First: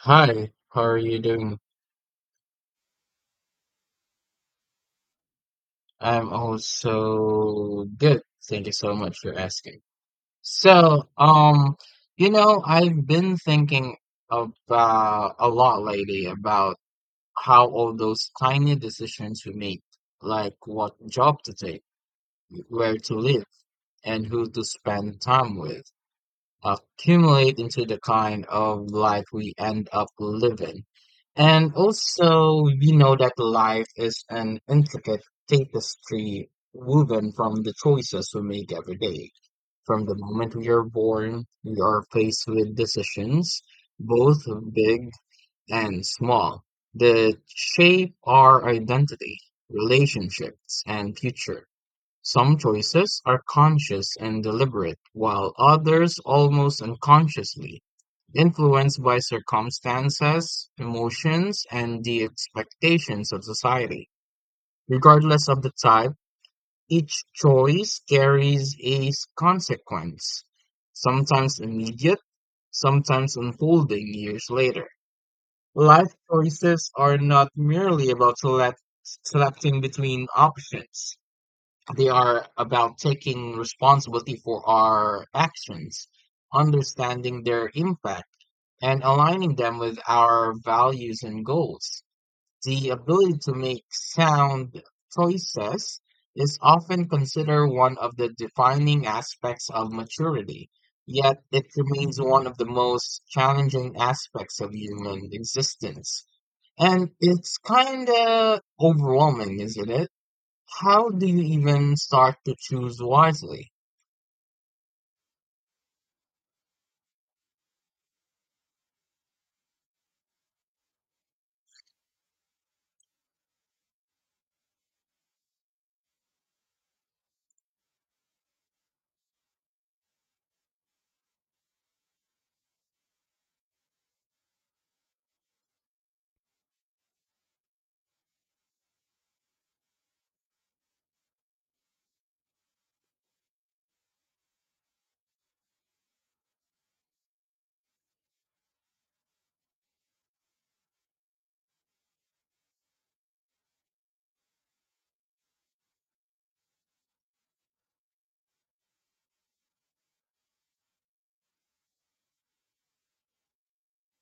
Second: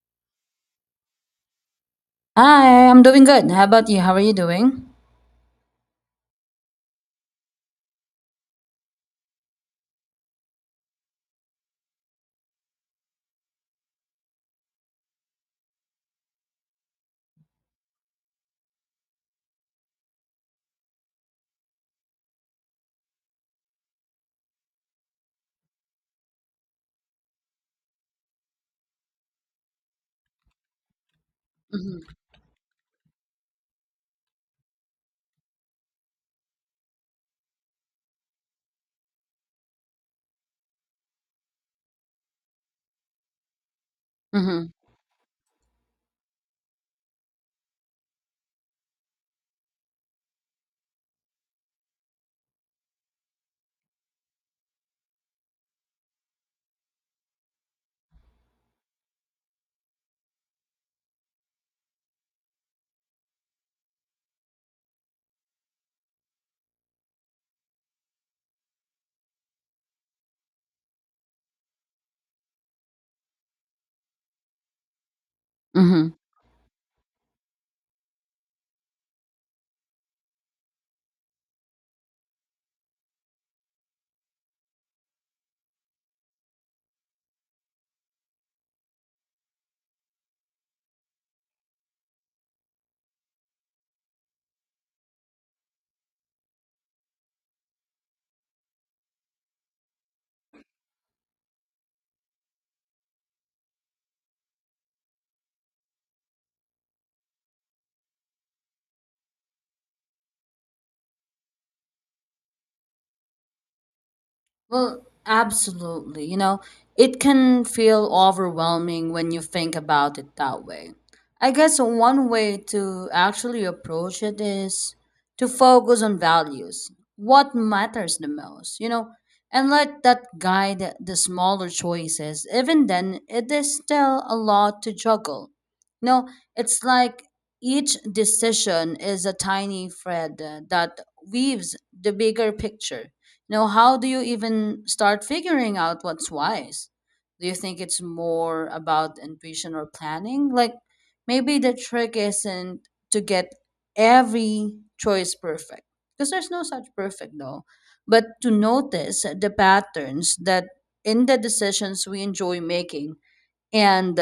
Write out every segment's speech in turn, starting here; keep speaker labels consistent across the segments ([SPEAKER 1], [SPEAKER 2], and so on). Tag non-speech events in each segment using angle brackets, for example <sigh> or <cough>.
[SPEAKER 1] Hi, how are you doing?
[SPEAKER 2] Hi, I'm doing good. How about you? How are you doing?
[SPEAKER 1] I'm also good. Thank you so much for asking. So, um, I've been thinking about a lot lately about how all those tiny decisions we make, like what job to take, where to live, and who to spend time with. Accumulate into the kind of life we end up living. And
[SPEAKER 2] Mm-hmm.
[SPEAKER 1] also, we know that life is an intricate tapestry woven from the choices we make every day. From the moment we are born, we are faced with decisions, both big and small, that shape our identity, relationships, and future. Some choices are conscious and deliberate, while others almost unconsciously, influenced by circumstances, emotions, and the expectations of society. Regardless of the type, each choice carries a consequence, sometimes immediate, sometimes unfolding years later.
[SPEAKER 2] Mm-hmm.
[SPEAKER 1] Life choices are not merely about selecting between options. They are about taking responsibility for our actions, understanding their impact, and aligning them with our values and goals. The ability to make sound choices is often considered one of the defining aspects of maturity, yet it remains one of the most challenging aspects of human existence. And it's kind of overwhelming, isn't it? How do you even start to choose wisely?
[SPEAKER 2] Well, absolutely. You know, it can feel overwhelming when you think about it that way. I guess one way to actually approach it is to focus on values, what matters the most, you know, and let that guide the smaller choices. Even then, it is still a lot to juggle. You know, it's like each decision is a tiny thread that weaves the bigger picture. Now, how do you even start figuring out what's wise? Do you think it's more about intuition or planning? Like, maybe the trick isn't to get every choice perfect, because there's no such perfect though, but to notice the patterns that in the decisions we enjoy making and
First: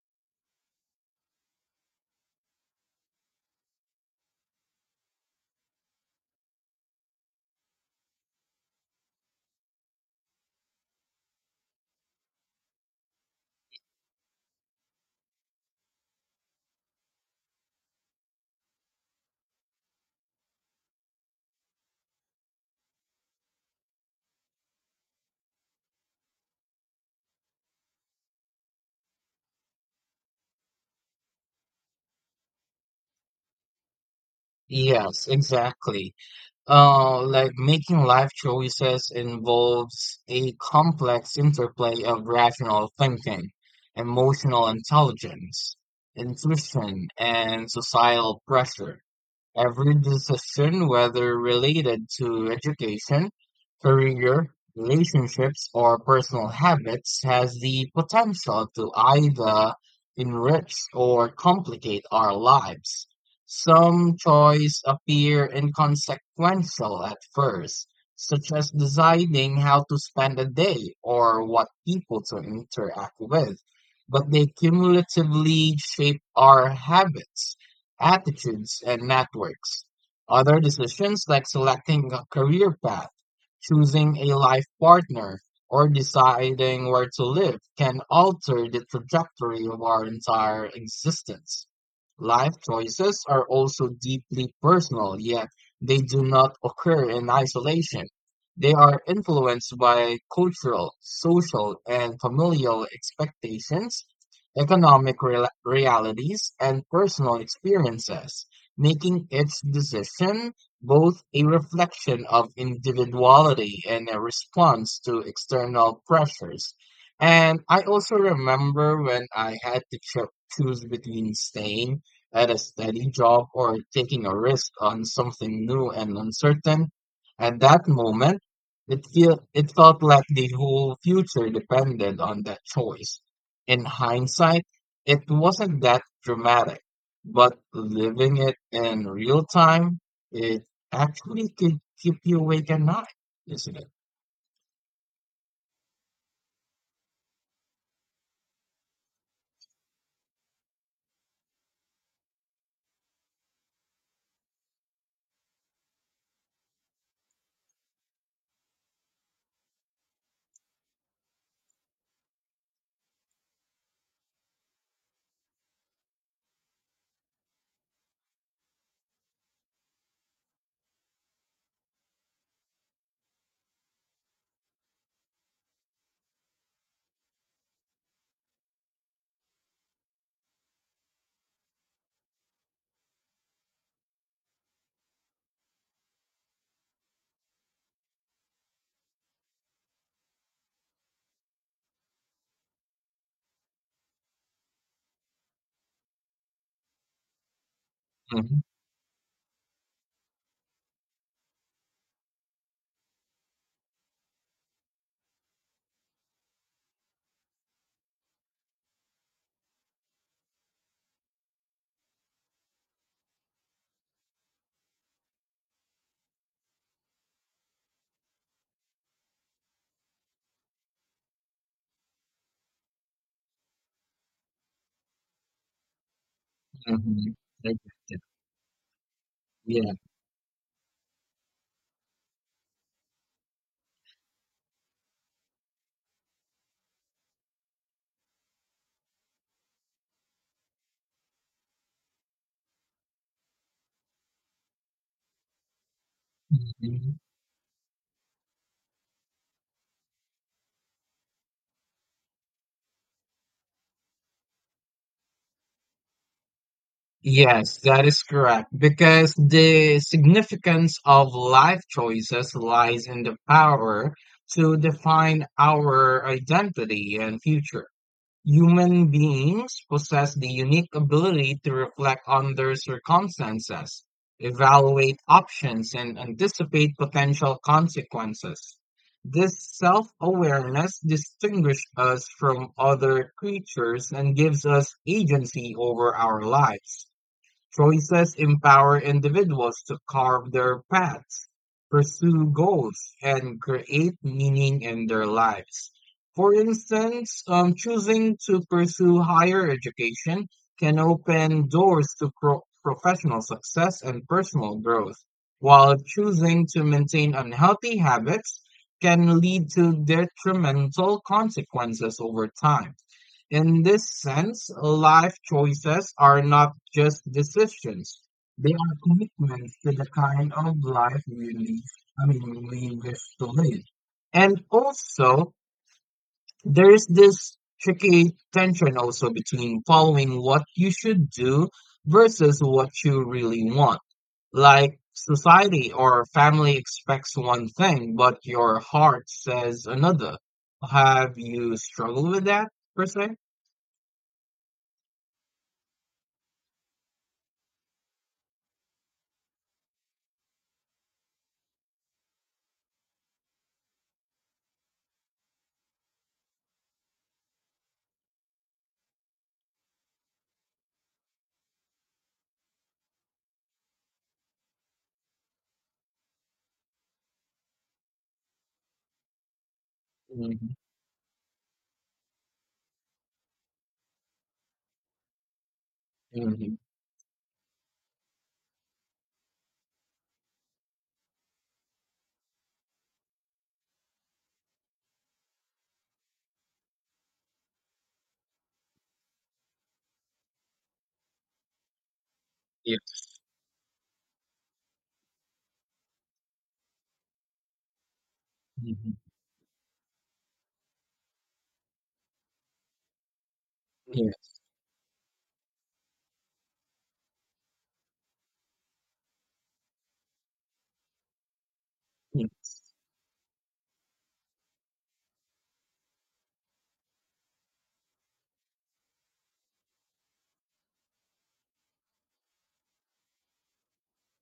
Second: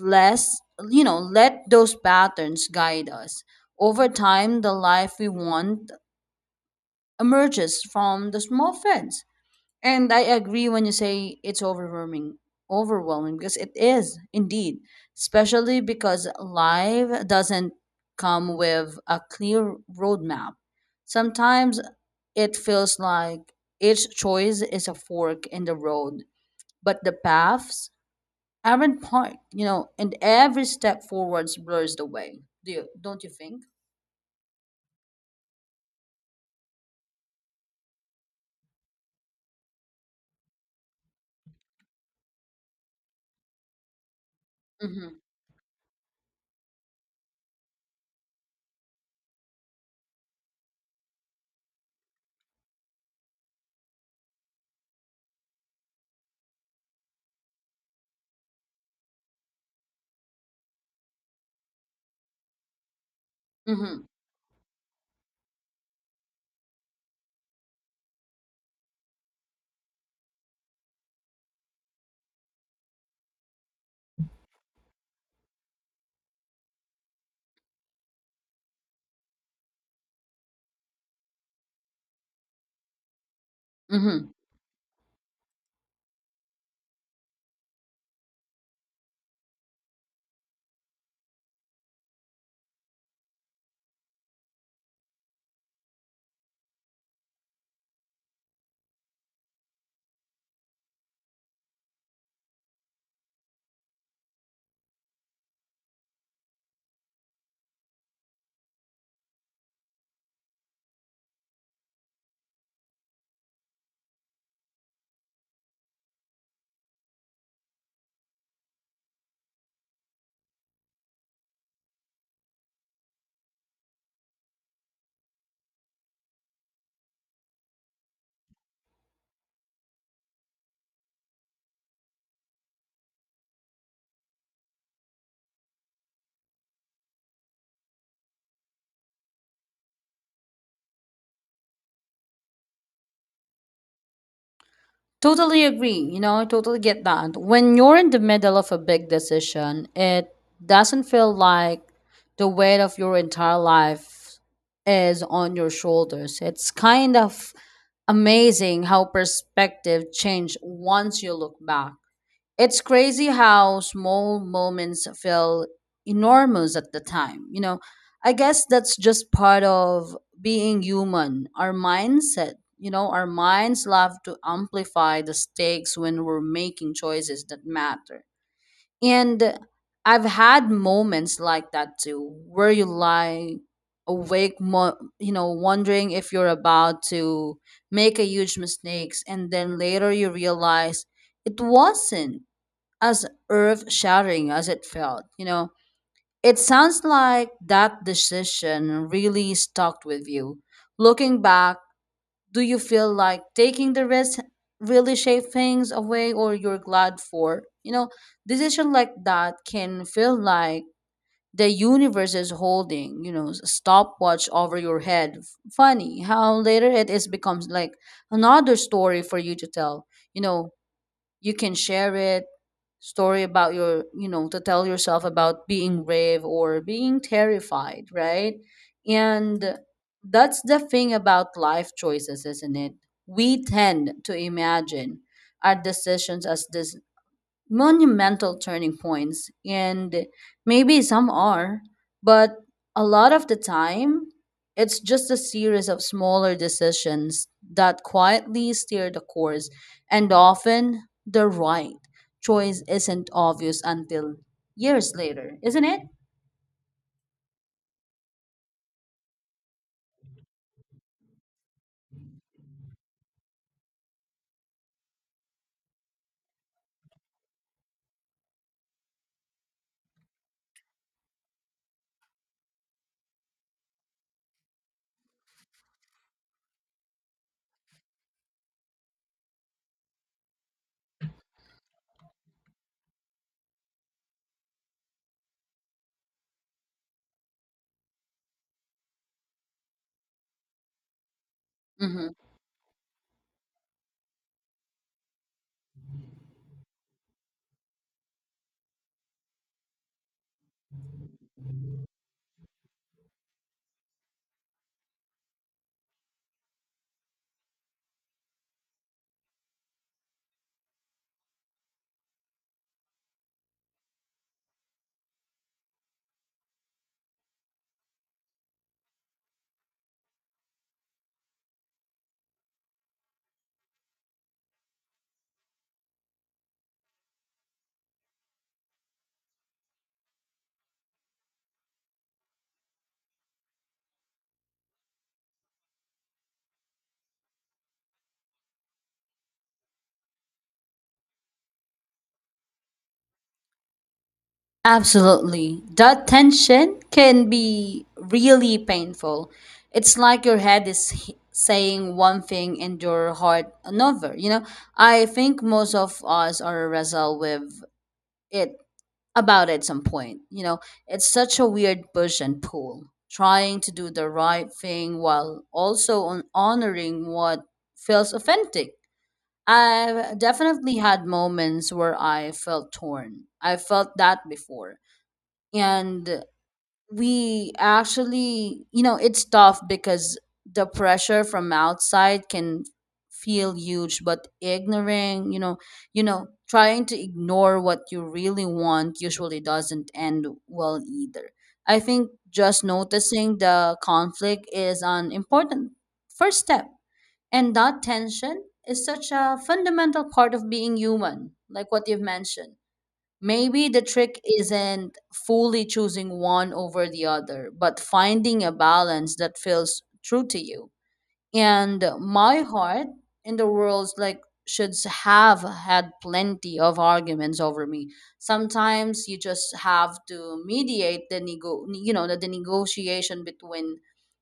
[SPEAKER 2] less, you know, let those patterns guide us. Over time, the life we want emerges from the small threads, and I agree when you say it's overwhelming, overwhelming because it is indeed, especially because life doesn't come with a clear roadmap. Sometimes it feels like each choice is a fork in the road, but the paths aren't part, you know, and every step forwards blurs the way. Do you, don't you think?
[SPEAKER 1] Yes, exactly. Like making life choices involves a complex interplay of rational thinking, emotional
[SPEAKER 2] Mm-hmm.
[SPEAKER 1] intelligence, intuition, and societal pressure. Every decision, whether related to education, career, relationships, or personal habits, has the potential to either enrich or complicate our lives.
[SPEAKER 2] Mm-hmm.
[SPEAKER 1] Some choices appear inconsequential at first, such as deciding how to spend a day or what people to interact with, but they cumulatively shape our habits attitudes, and networks. Other decisions like selecting a career path, choosing
[SPEAKER 2] Mm-hmm.
[SPEAKER 1] a life partner, or deciding where to live can alter the trajectory of our entire existence. Life choices are also deeply personal, yet they do not occur in isolation. They are influenced by cultural, social, and familial expectations economic rela realities, and personal experiences, making its decision both a reflection of individuality and a response to external pressures. And I also remember when I had to choose between staying at a steady job or taking a risk on something new and uncertain. At that moment, it felt like the whole future depended on that choice. In hindsight, it wasn't that dramatic, but living it in real time, it actually could keep you awake at night, isn't it?
[SPEAKER 2] Totally agree. You know, I totally get that. When you're in the middle of a big decision, it doesn't feel like the weight of your entire life is on your shoulders. It's kind of amazing how perspective change once you look back. It's crazy how small moments feel enormous at the time. You know, I guess that's just part of being human, our mindset. You know, our minds love to amplify the stakes when we're making choices that matter. And I've had moments like that too, where you lie awake, you know, wondering if you're about to make a huge mistakes, and then later you realize it wasn't as earth shattering as it felt. You know, it sounds like that
[SPEAKER 1] Mm-hmm,
[SPEAKER 2] decision really stuck with you. Looking back, do you feel like taking the risk really shaped things away or you're glad for? You know, decision like that can feel like the universe is holding, you know, stopwatch over your head. Funny how later it is becomes like another story for you to tell. You know, you can share it story about your you know to tell yourself about being brave or being
[SPEAKER 1] mm-hmm.
[SPEAKER 2] terrified, right? And
[SPEAKER 1] Yeah.
[SPEAKER 2] that's the thing about life choices, isn't it? We tend to imagine our decisions as this monumental turning points, and maybe some are, but a lot of the time it's just a series of smaller
[SPEAKER 1] Mhm.
[SPEAKER 2] decisions that quietly steer the course, and often the right choice isn't obvious until years later, isn't it?
[SPEAKER 1] Yes, that is correct. Because the significance of life choices lies in the power to define our identity and future. Human beings possess the unique ability to reflect on their circumstances, evaluate options, and anticipate potential consequences. This self awareness distinguishes us from other creatures and gives us agency over our lives. Choices empower individuals to carve their paths,
[SPEAKER 2] Mhm.
[SPEAKER 1] pursue goals, and create meaning in their lives. For instance, choosing to pursue higher education can open doors to professional success and personal growth, while choosing to maintain unhealthy habits can lead to detrimental consequences over time. In this sense, life choices are not just decisions. They are commitments to the kind of life we live, I mean, we wish to live. And also, there's this tricky tension also between following what you should do versus what you really want. Like society or family expects one thing, but your heart says another. Have you struggled with that per se?
[SPEAKER 2] Absolutely. That tension can be really painful. It's like your head is saying one thing and your heart another. You know, I think most of us are wrestle with it about at some point. You know, it's such a weird push and pull, trying to do the right thing while also on honoring what feels authentic. I've definitely had moments where I felt torn. I felt that before, and
[SPEAKER 1] Mhm.
[SPEAKER 2] we actually, you know, it's tough because the pressure from outside can feel huge, but ignoring, you know, trying to ignore what you really want usually doesn't end well either. I think just
[SPEAKER 1] Yes.
[SPEAKER 2] noticing the conflict is an important first step, and that tension is
[SPEAKER 1] Mhm.
[SPEAKER 2] such a fundamental part of being human, like what you've mentioned. Maybe the trick
[SPEAKER 1] Yes.
[SPEAKER 2] isn't fully choosing one over the other, but finding a balance that feels true to you and my
[SPEAKER 1] Yes.
[SPEAKER 2] heart in the world, like should have had plenty of arguments over me. Sometimes you just have to mediate the you know the negotiation between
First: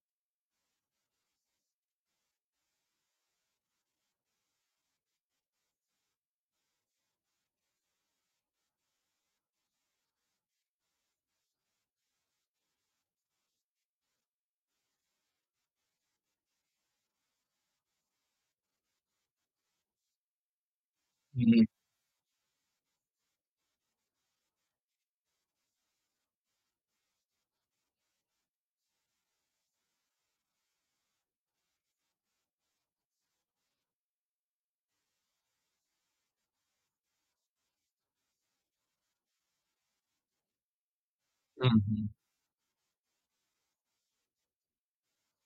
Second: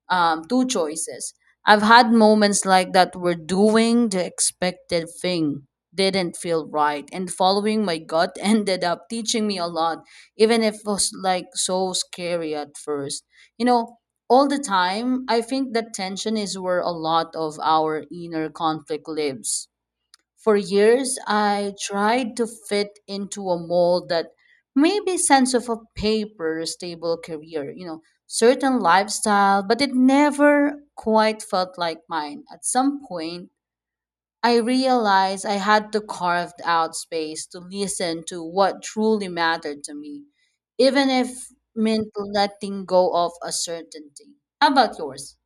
[SPEAKER 2] two choices. I've had moments like that where doing the expected thing didn't feel right, and following my gut <laughs> ended up teaching me a lot, even if it was like so scary at first, you know. All the time, I think that tension is where a lot of our inner conflict lives. For years,
[SPEAKER 1] Mhm.
[SPEAKER 2] I tried to fit into a mold that maybe sense of a paper, stable career, you know, certain lifestyle, but it never quite felt like mine. At some point, I realized I had to carve out space to listen to what truly mattered to me, even if
[SPEAKER 1] Mhm.
[SPEAKER 2] meant letting go of a certainty. How about yours?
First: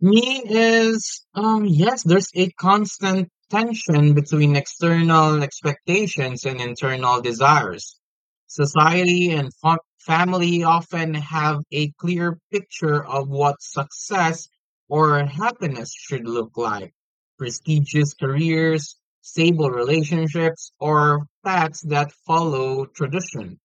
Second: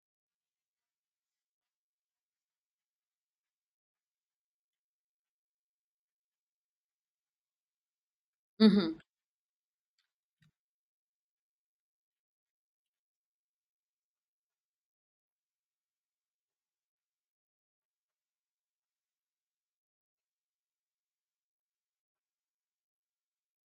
[SPEAKER 1] Me is yes, there's a constant tension between external expectations and internal desires.
[SPEAKER 2] Mm-hmm.
[SPEAKER 1] Society and family often have a clear picture of what success or happiness should look like. Prestigious careers, stable relationships, or paths that follow tradition.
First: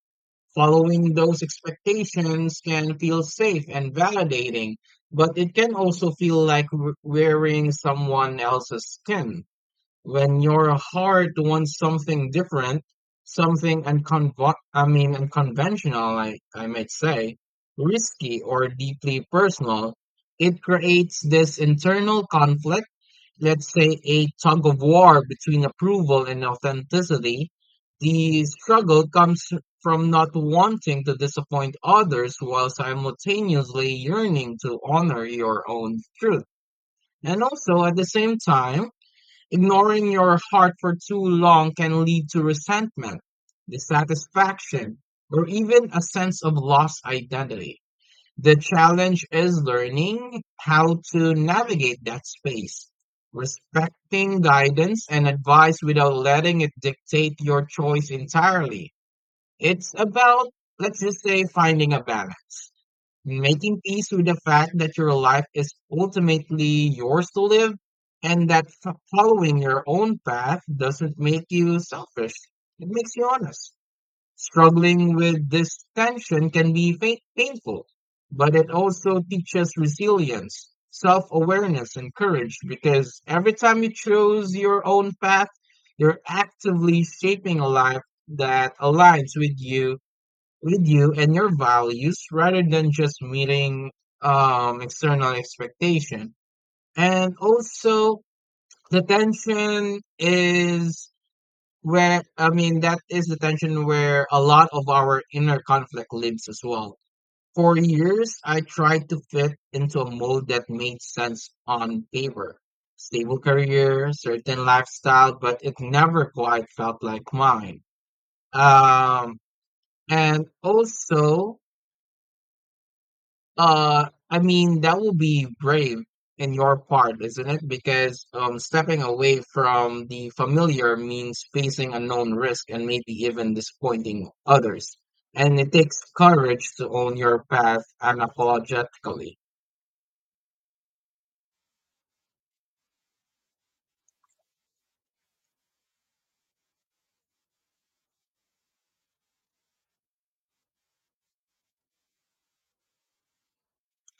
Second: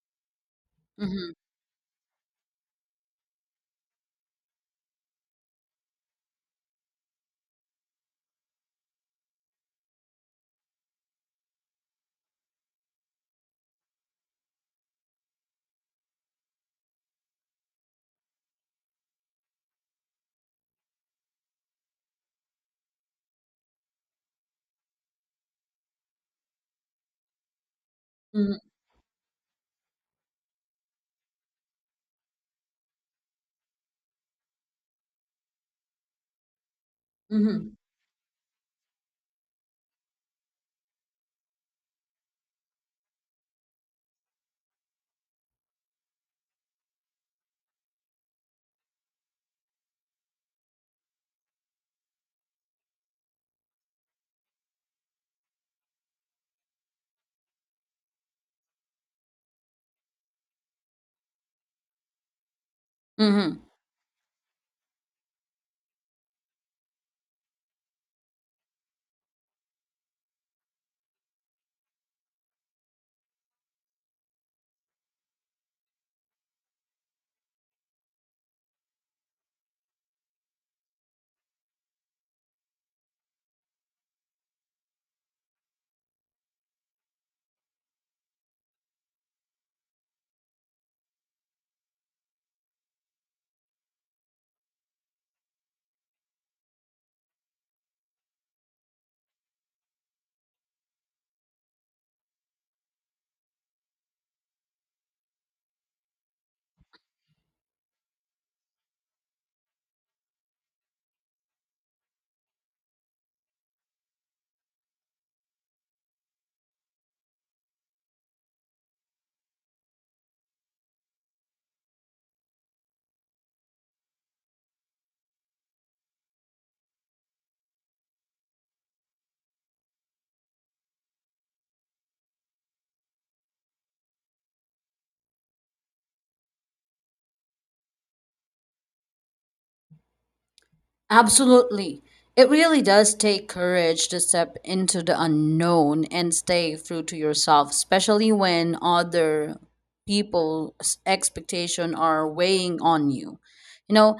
[SPEAKER 1] Following
[SPEAKER 2] Mm-hmm.
[SPEAKER 1] those expectations can feel safe and validating, but it can also feel like wearing someone else's skin. When your heart wants something different, something I mean unconventional, I might say, risky or deeply personal, it creates this internal conflict let's say, a tug of war between approval and authenticity, the
[SPEAKER 2] Mm-hmm.
[SPEAKER 1] struggle comes from not wanting to disappoint others while simultaneously yearning to honor your own truth. And
[SPEAKER 2] Mm-hmm.
[SPEAKER 1] also, at the same time, ignoring your heart for too long can lead to resentment, dissatisfaction, or even a sense of lost identity. The challenge is learning how to navigate that space, respecting guidance and advice without letting it dictate your choice entirely. It's about, let's just say, finding a balance,
[SPEAKER 2] Mm-hmm.
[SPEAKER 1] making peace with the fact that your life is ultimately yours to live, and that following your own path doesn't make you selfish. It makes you honest. Struggling with this tension can be painful, but it also teaches resilience, self awareness, and courage because every time you choose your own path, you're actively shaping a life that aligns with you and your values rather than just meeting external expectation. And also, the tension is where I mean, that is the tension where a lot of our inner conflict lives as well. For years, I tried to fit into a mold that made sense on paper. Stable career, certain lifestyle, but it never quite felt like mine. Um, and also, I mean, that will be brave in your part, isn't it? Because stepping away from the familiar means facing unknown risk and maybe even disappointing others. And it takes courage to own your path unapologetically.
[SPEAKER 2] Absolutely. It really does take courage to step into the unknown and stay true to yourself, especially when other people's expectation are weighing on you. You know,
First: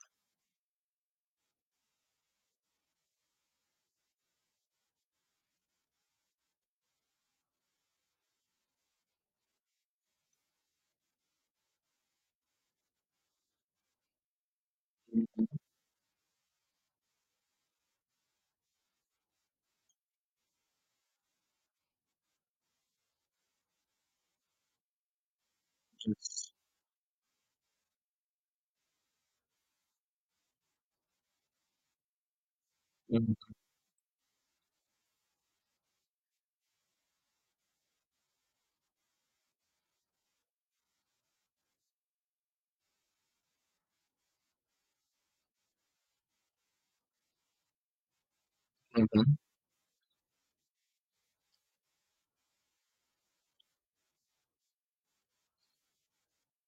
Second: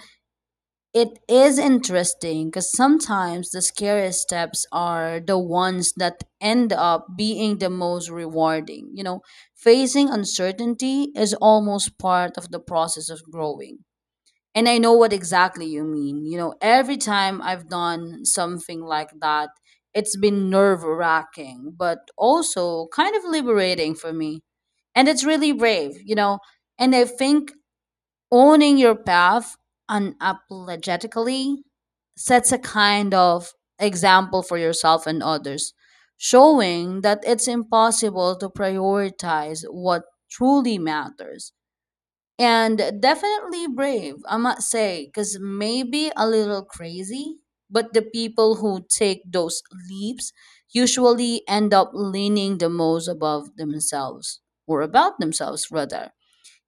[SPEAKER 2] it is interesting because sometimes the scariest steps are the ones that end up being the most rewarding. You know, facing uncertainty is almost part of the process of growing. And I know what exactly you mean. You know, every time I've done something like that, it's been nerve wracking, but also kind of liberating for me. And it's really brave, you know. And I think owning your path unapologetically sets a kind of example for yourself and others, showing that it's impossible to prioritize what truly matters. And definitely brave, I must say, because maybe a little crazy, but the people who take
[SPEAKER 1] Mhm.
[SPEAKER 2] those leaps usually end up leaning the most above themselves, or about themselves, rather.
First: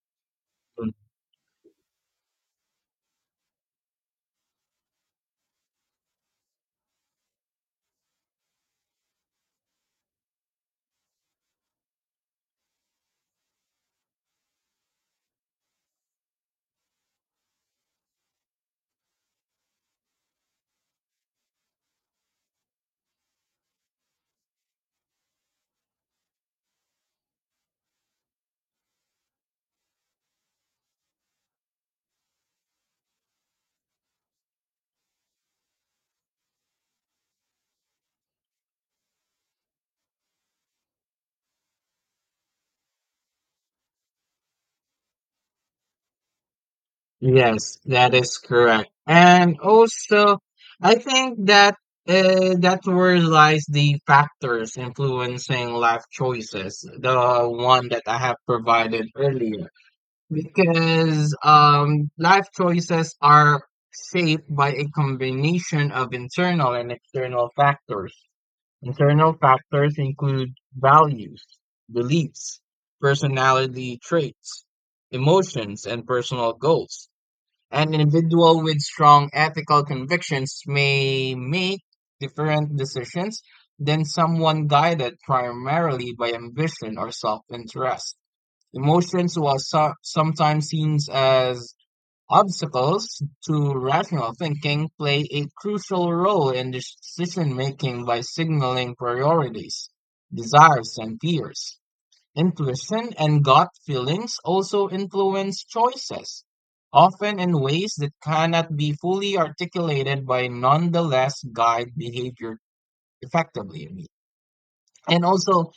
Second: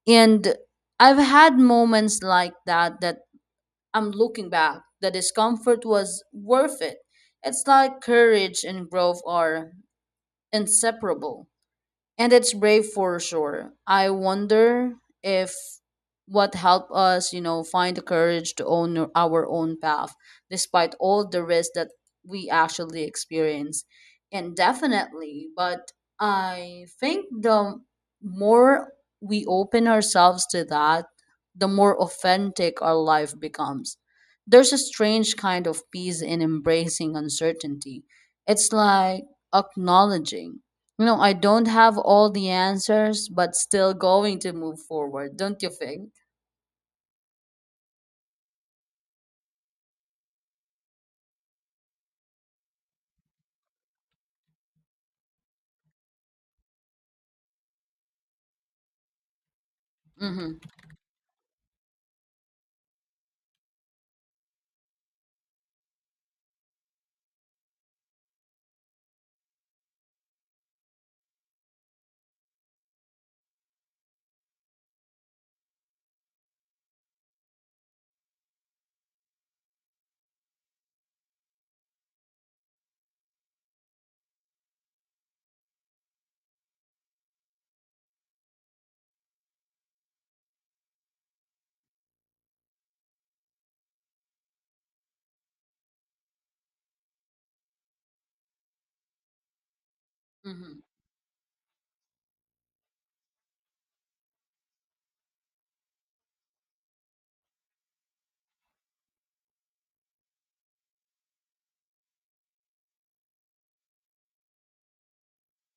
[SPEAKER 2] And I've had moments like that that I'm looking back, the discomfort was worth it. It's like courage and growth are inseparable, and it's brave for sure. I wonder if what helped us, you know, find the courage to own our own path despite all the risks that we actually experience. And definitely, but I think the more we open ourselves to that, the more authentic our life becomes. There's a strange kind of peace in embracing uncertainty. It's like acknowledging, you know, I don't have all the answers, but still going to move forward, don't you think?
[SPEAKER 1] Yes, that is correct. And also, I think that that where lies the factors influencing life choices, the one that I have provided earlier.
[SPEAKER 2] Mm-hmm.
[SPEAKER 1] Because life choices are shaped by a combination of internal and external factors. Internal factors include values, beliefs, personality traits, emotions, and personal goals an individual with strong ethical convictions may make different decisions than someone guided primarily by ambition or self-interest. Emotions while sometimes seen as obstacles to rational thinking play a crucial role in decision making by signaling priorities,
[SPEAKER 2] Mm-hmm.
[SPEAKER 1] desires, and fears. Intuition and gut feelings also influence choices, often in ways that cannot be fully articulated by nonetheless guide behavior effectively. And also,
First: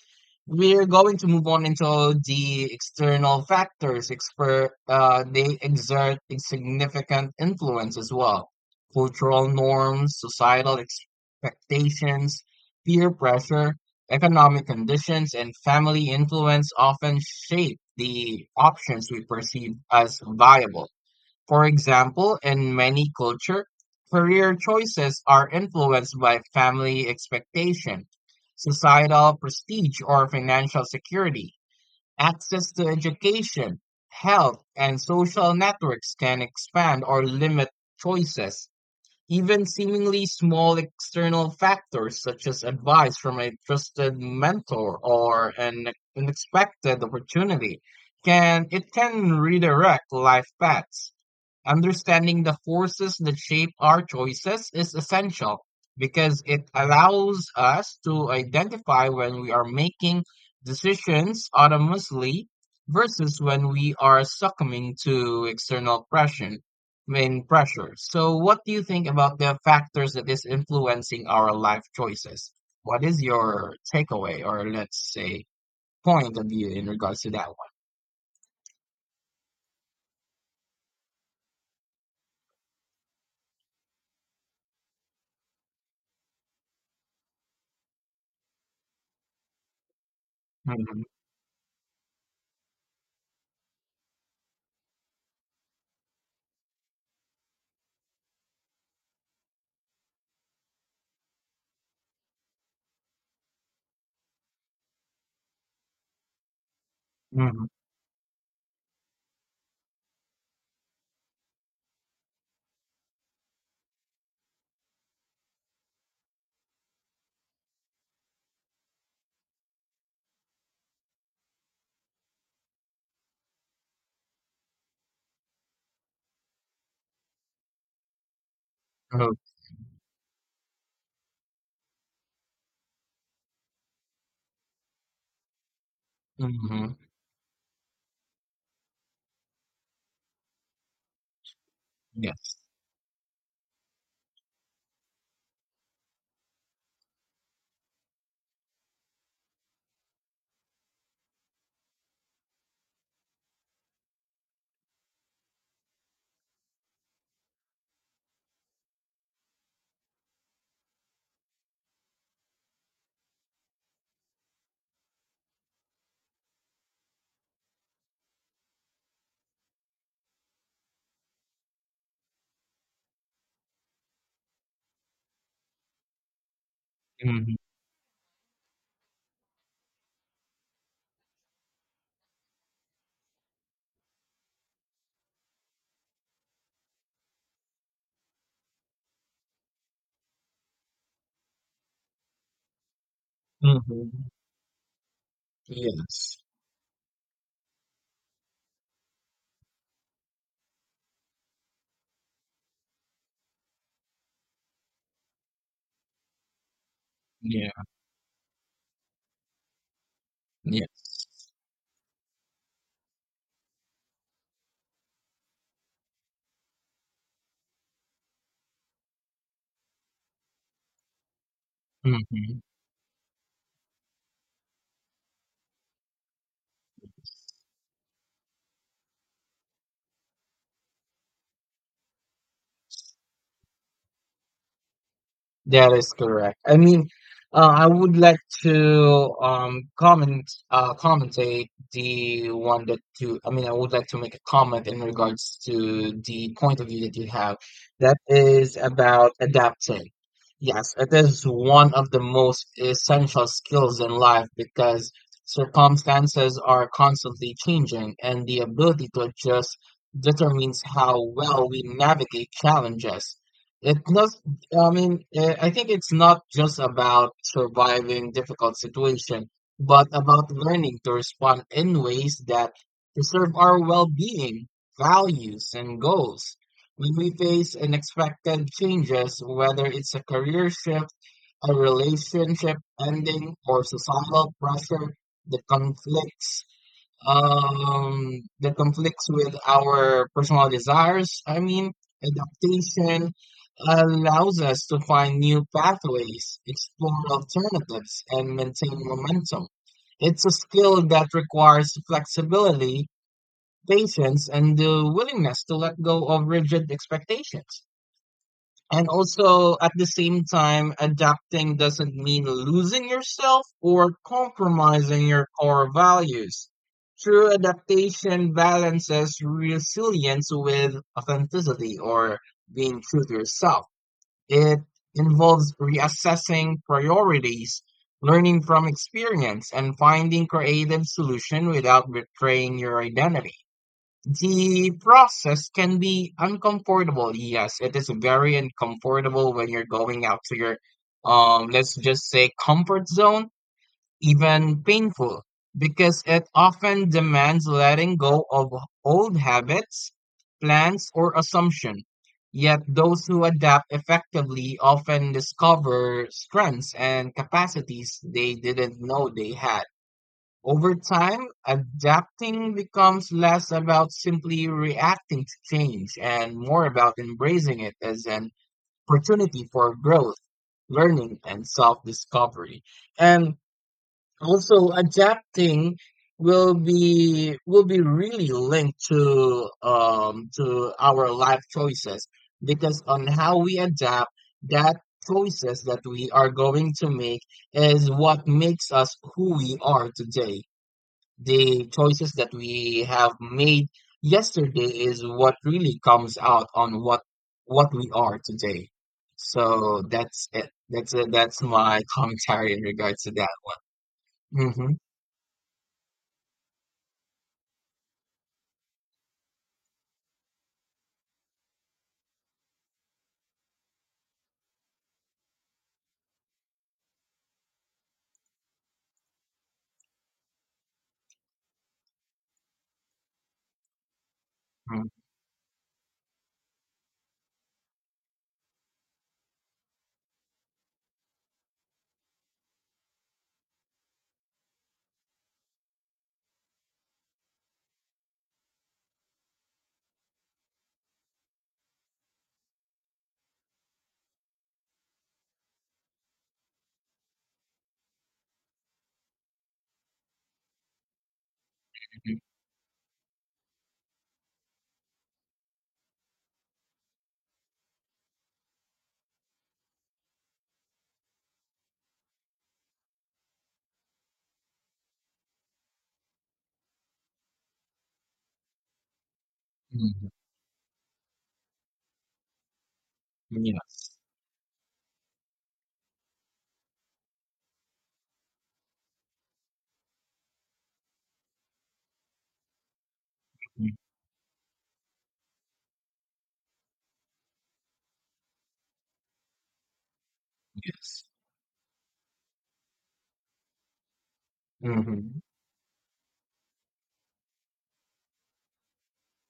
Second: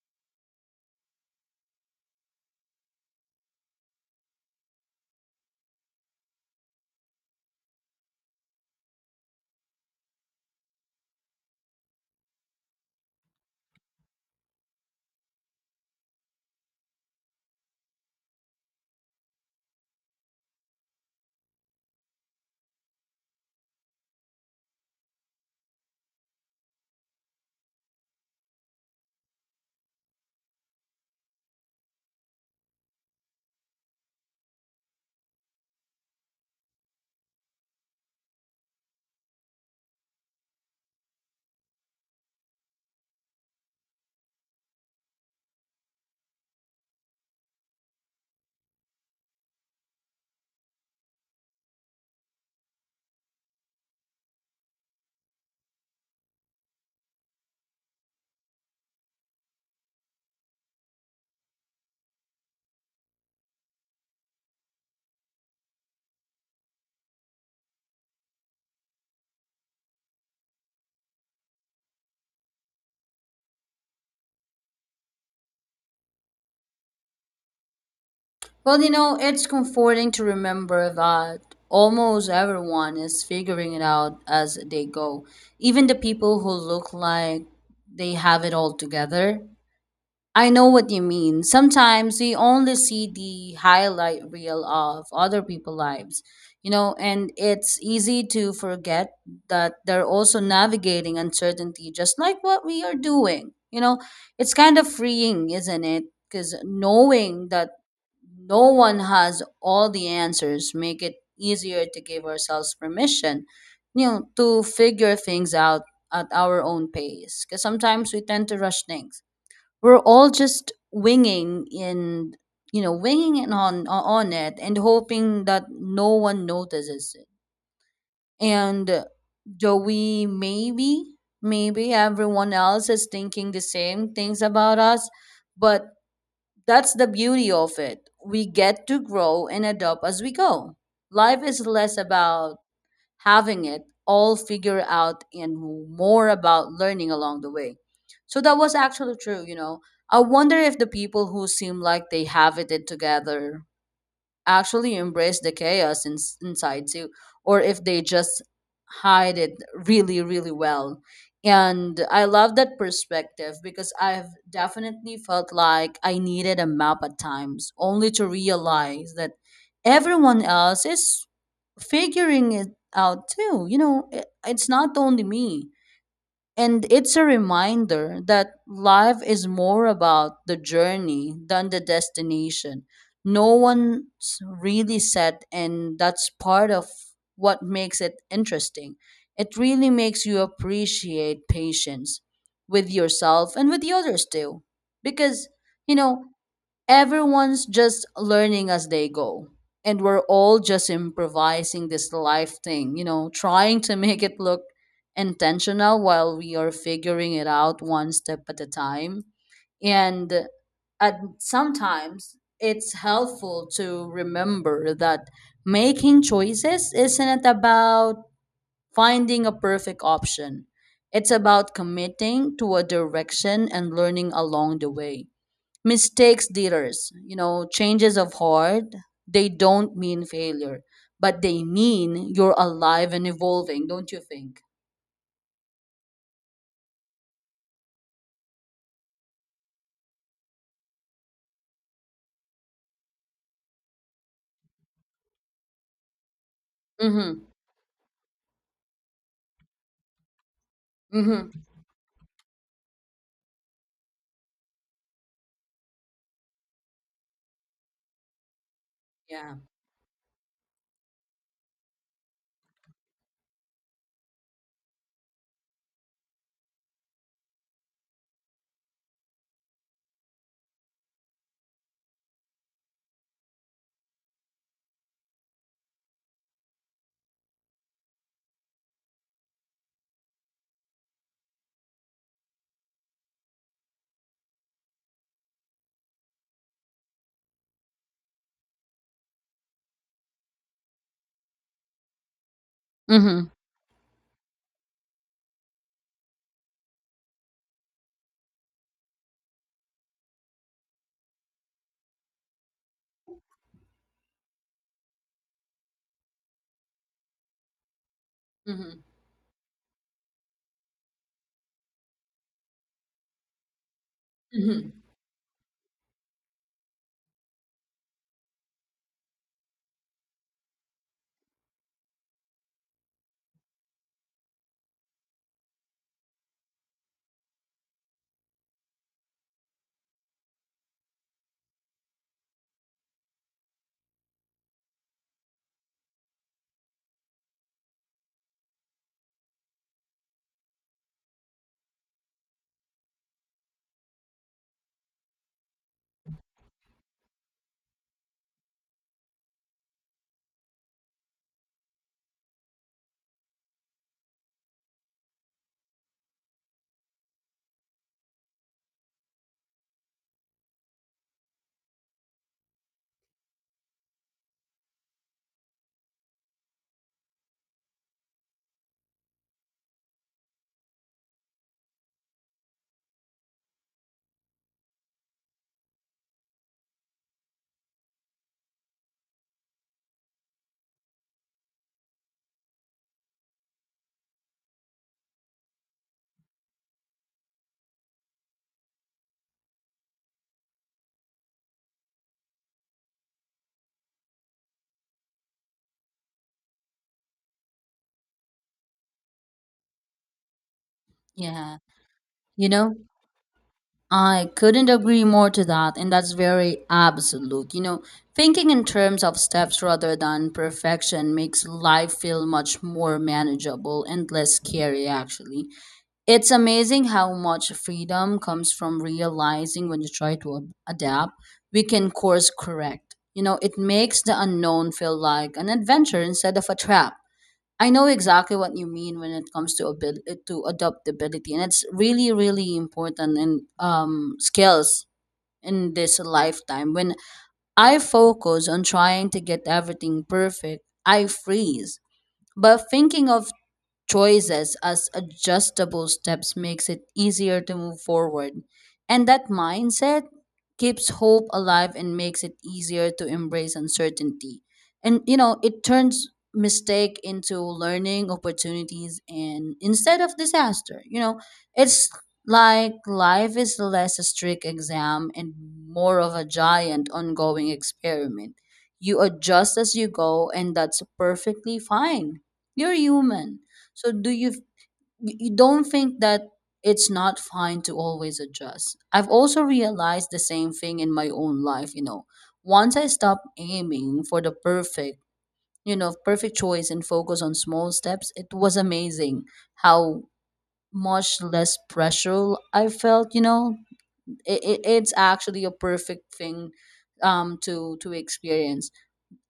[SPEAKER 1] we're going to move on into the external factors. They exert a significant influence as well. Cultural norms, societal expectations, peer pressure, economic conditions, and family influence often shape the options we perceive as viable. For example, in many culture, career choices are influenced by family expectation, societal prestige or financial security. Access to education, health, and social networks can expand or limit choices. Even seemingly small external factors such as advice from a trusted mentor or an unexpected opportunity can redirect life paths. Understanding the forces that shape our choices is essential because it allows us to identify when we are making decisions autonomously versus when we are succumbing to external pressure. Main pressure. So, what do you think about the factors that is influencing our life choices? What is your takeaway, or let's say, point of view in regards to that
[SPEAKER 2] Well, you know, it's comforting to remember that almost everyone is figuring it out as they go. Even the people who look like they have it all together. I know what you
[SPEAKER 1] one?
[SPEAKER 2] mean. Sometimes we only see the highlight reel of other people's lives, you know, and it's easy to forget that they're also navigating uncertainty just like what we are doing. You know, it's kind of freeing, isn't it? Because knowing
[SPEAKER 1] Mm-hmm.
[SPEAKER 2] that no one has all the answers make it easier to give ourselves permission, you know, to figure things out at our own pace. Because sometimes we tend to rush things, we're all just winging in, you know, winging it on it and hoping that no one notices it, and though we maybe, everyone else is thinking the same things about us, but that's
[SPEAKER 1] Mm-hmm.
[SPEAKER 2] the beauty of it. We get to grow and adapt as we go. Life is less
[SPEAKER 1] Yes.
[SPEAKER 2] about having it all figured out and more about learning along the way. So that was actually true, you know. I wonder if the people who seem like they have it together actually embrace the chaos in, inside too, or if they just hide it really, really well. And I love that perspective because I've definitely felt like I needed a map at times, only to realize that everyone else is figuring it out too. You know, it's not only me. And it's a reminder that life is more about the journey than the destination. No one's really set, and that's part of what makes it interesting. It really makes you appreciate patience with yourself and with the others
[SPEAKER 1] Mhm.
[SPEAKER 2] too. Because, you know,
[SPEAKER 1] Yes.
[SPEAKER 2] everyone's just learning as they go, and we're all just improvising this life thing, you know, trying to make it look intentional while we are figuring it
[SPEAKER 1] Yeah.
[SPEAKER 2] out one step at a time. And at
[SPEAKER 1] Yes.
[SPEAKER 2] sometimes it's helpful to remember that making choices isn't about finding a perfect option. It's about committing
[SPEAKER 1] Mhm.
[SPEAKER 2] to a direction and learning along the way. Mistakes dealers, you know, changes of heart, they don't mean failure, but they mean you're alive and evolving, don't you think?
[SPEAKER 1] That is correct. I mean, I would like to comment commentate the one that you. I mean, I would like to make a comment in regards to the point of view that you
[SPEAKER 2] Mm-hmm.
[SPEAKER 1] have. That is about adapting. Yes, it is
[SPEAKER 2] Mm-hmm.
[SPEAKER 1] one of the most essential skills in life because circumstances are constantly changing, and the ability to
[SPEAKER 2] Yeah.
[SPEAKER 1] adjust determines how well we navigate challenges. It not yeah, I mean, I think it's not just about surviving difficult situation, but about learning to respond in ways that preserve our well-being, values, and goals. When we face unexpected changes, whether it's a career shift, a relationship ending, or societal pressure that conflicts with our personal desires. I mean, adaptation
[SPEAKER 2] Mm-hmm.
[SPEAKER 1] allows us to find new pathways, explore alternatives, and maintain momentum. It's a skill that requires flexibility, patience, and the willingness to let go of rigid expectations.
[SPEAKER 2] Mm-hmm.
[SPEAKER 1] And also, at the same time, adapting doesn't mean losing yourself or
[SPEAKER 2] Mm-hmm.
[SPEAKER 1] compromising your core values. True adaptation balances resilience with authenticity or being true to yourself. It involves reassessing priorities, learning from experience, and finding creative solution without betraying your identity. The process can be uncomfortable. Yes, it is very uncomfortable when you're going out to your, let's just say comfort zone, even painful, because it often demands letting go of old habits, plans, or assumption. Yet those who adapt effectively often discover strengths and capacities they didn't know they had. Over time, adapting becomes less about simply reacting to change and more about embracing it as an opportunity for growth, learning, and self discovery. And also, adapting will be really linked to our life choices because on how we adapt that choices that we are going to make is what makes us who we are today the choices that we have made yesterday is what really comes out on what we are today. So that's it. That's it. That's
[SPEAKER 2] Yeah.
[SPEAKER 1] my <laughs>
[SPEAKER 2] You
[SPEAKER 1] commentary in
[SPEAKER 2] know,
[SPEAKER 1] regards to that
[SPEAKER 2] I
[SPEAKER 1] one.
[SPEAKER 2] couldn't
[SPEAKER 1] Hmm.
[SPEAKER 2] agree more to that, and that's very absolute, you know. Thinking in terms of steps rather than perfection makes life feel much more manageable and less scary actually. It's amazing how much freedom comes from realizing when you try to adapt, we can course correct. You know, it makes the unknown
[SPEAKER 1] Hmm.
[SPEAKER 2] feel like an adventure instead of a trap. I know exactly what you mean when it comes to to adaptability, and it's really, really important in skills in this lifetime. When I focus on trying to get everything perfect, I freeze. But thinking of choices as adjustable steps makes it easier to move forward. And that mindset keeps hope alive and makes it easier to embrace uncertainty. And you know, it turns mistake into learning opportunities and instead of disaster. You know, it's like life is less a strict exam and more of a giant ongoing experiment. You adjust as you
[SPEAKER 1] Hmm.
[SPEAKER 2] go and that's perfectly fine. You're human. So
[SPEAKER 1] Yes.
[SPEAKER 2] do you don't think that it's not fine to always adjust? I've also realized the same thing in my own life, Once I stopped aiming for the perfect, perfect choice and focus on small steps, it was amazing how
[SPEAKER 1] Yes.
[SPEAKER 2] much less pressure I felt. It's
[SPEAKER 1] Hmm.
[SPEAKER 2] actually a perfect thing to experience,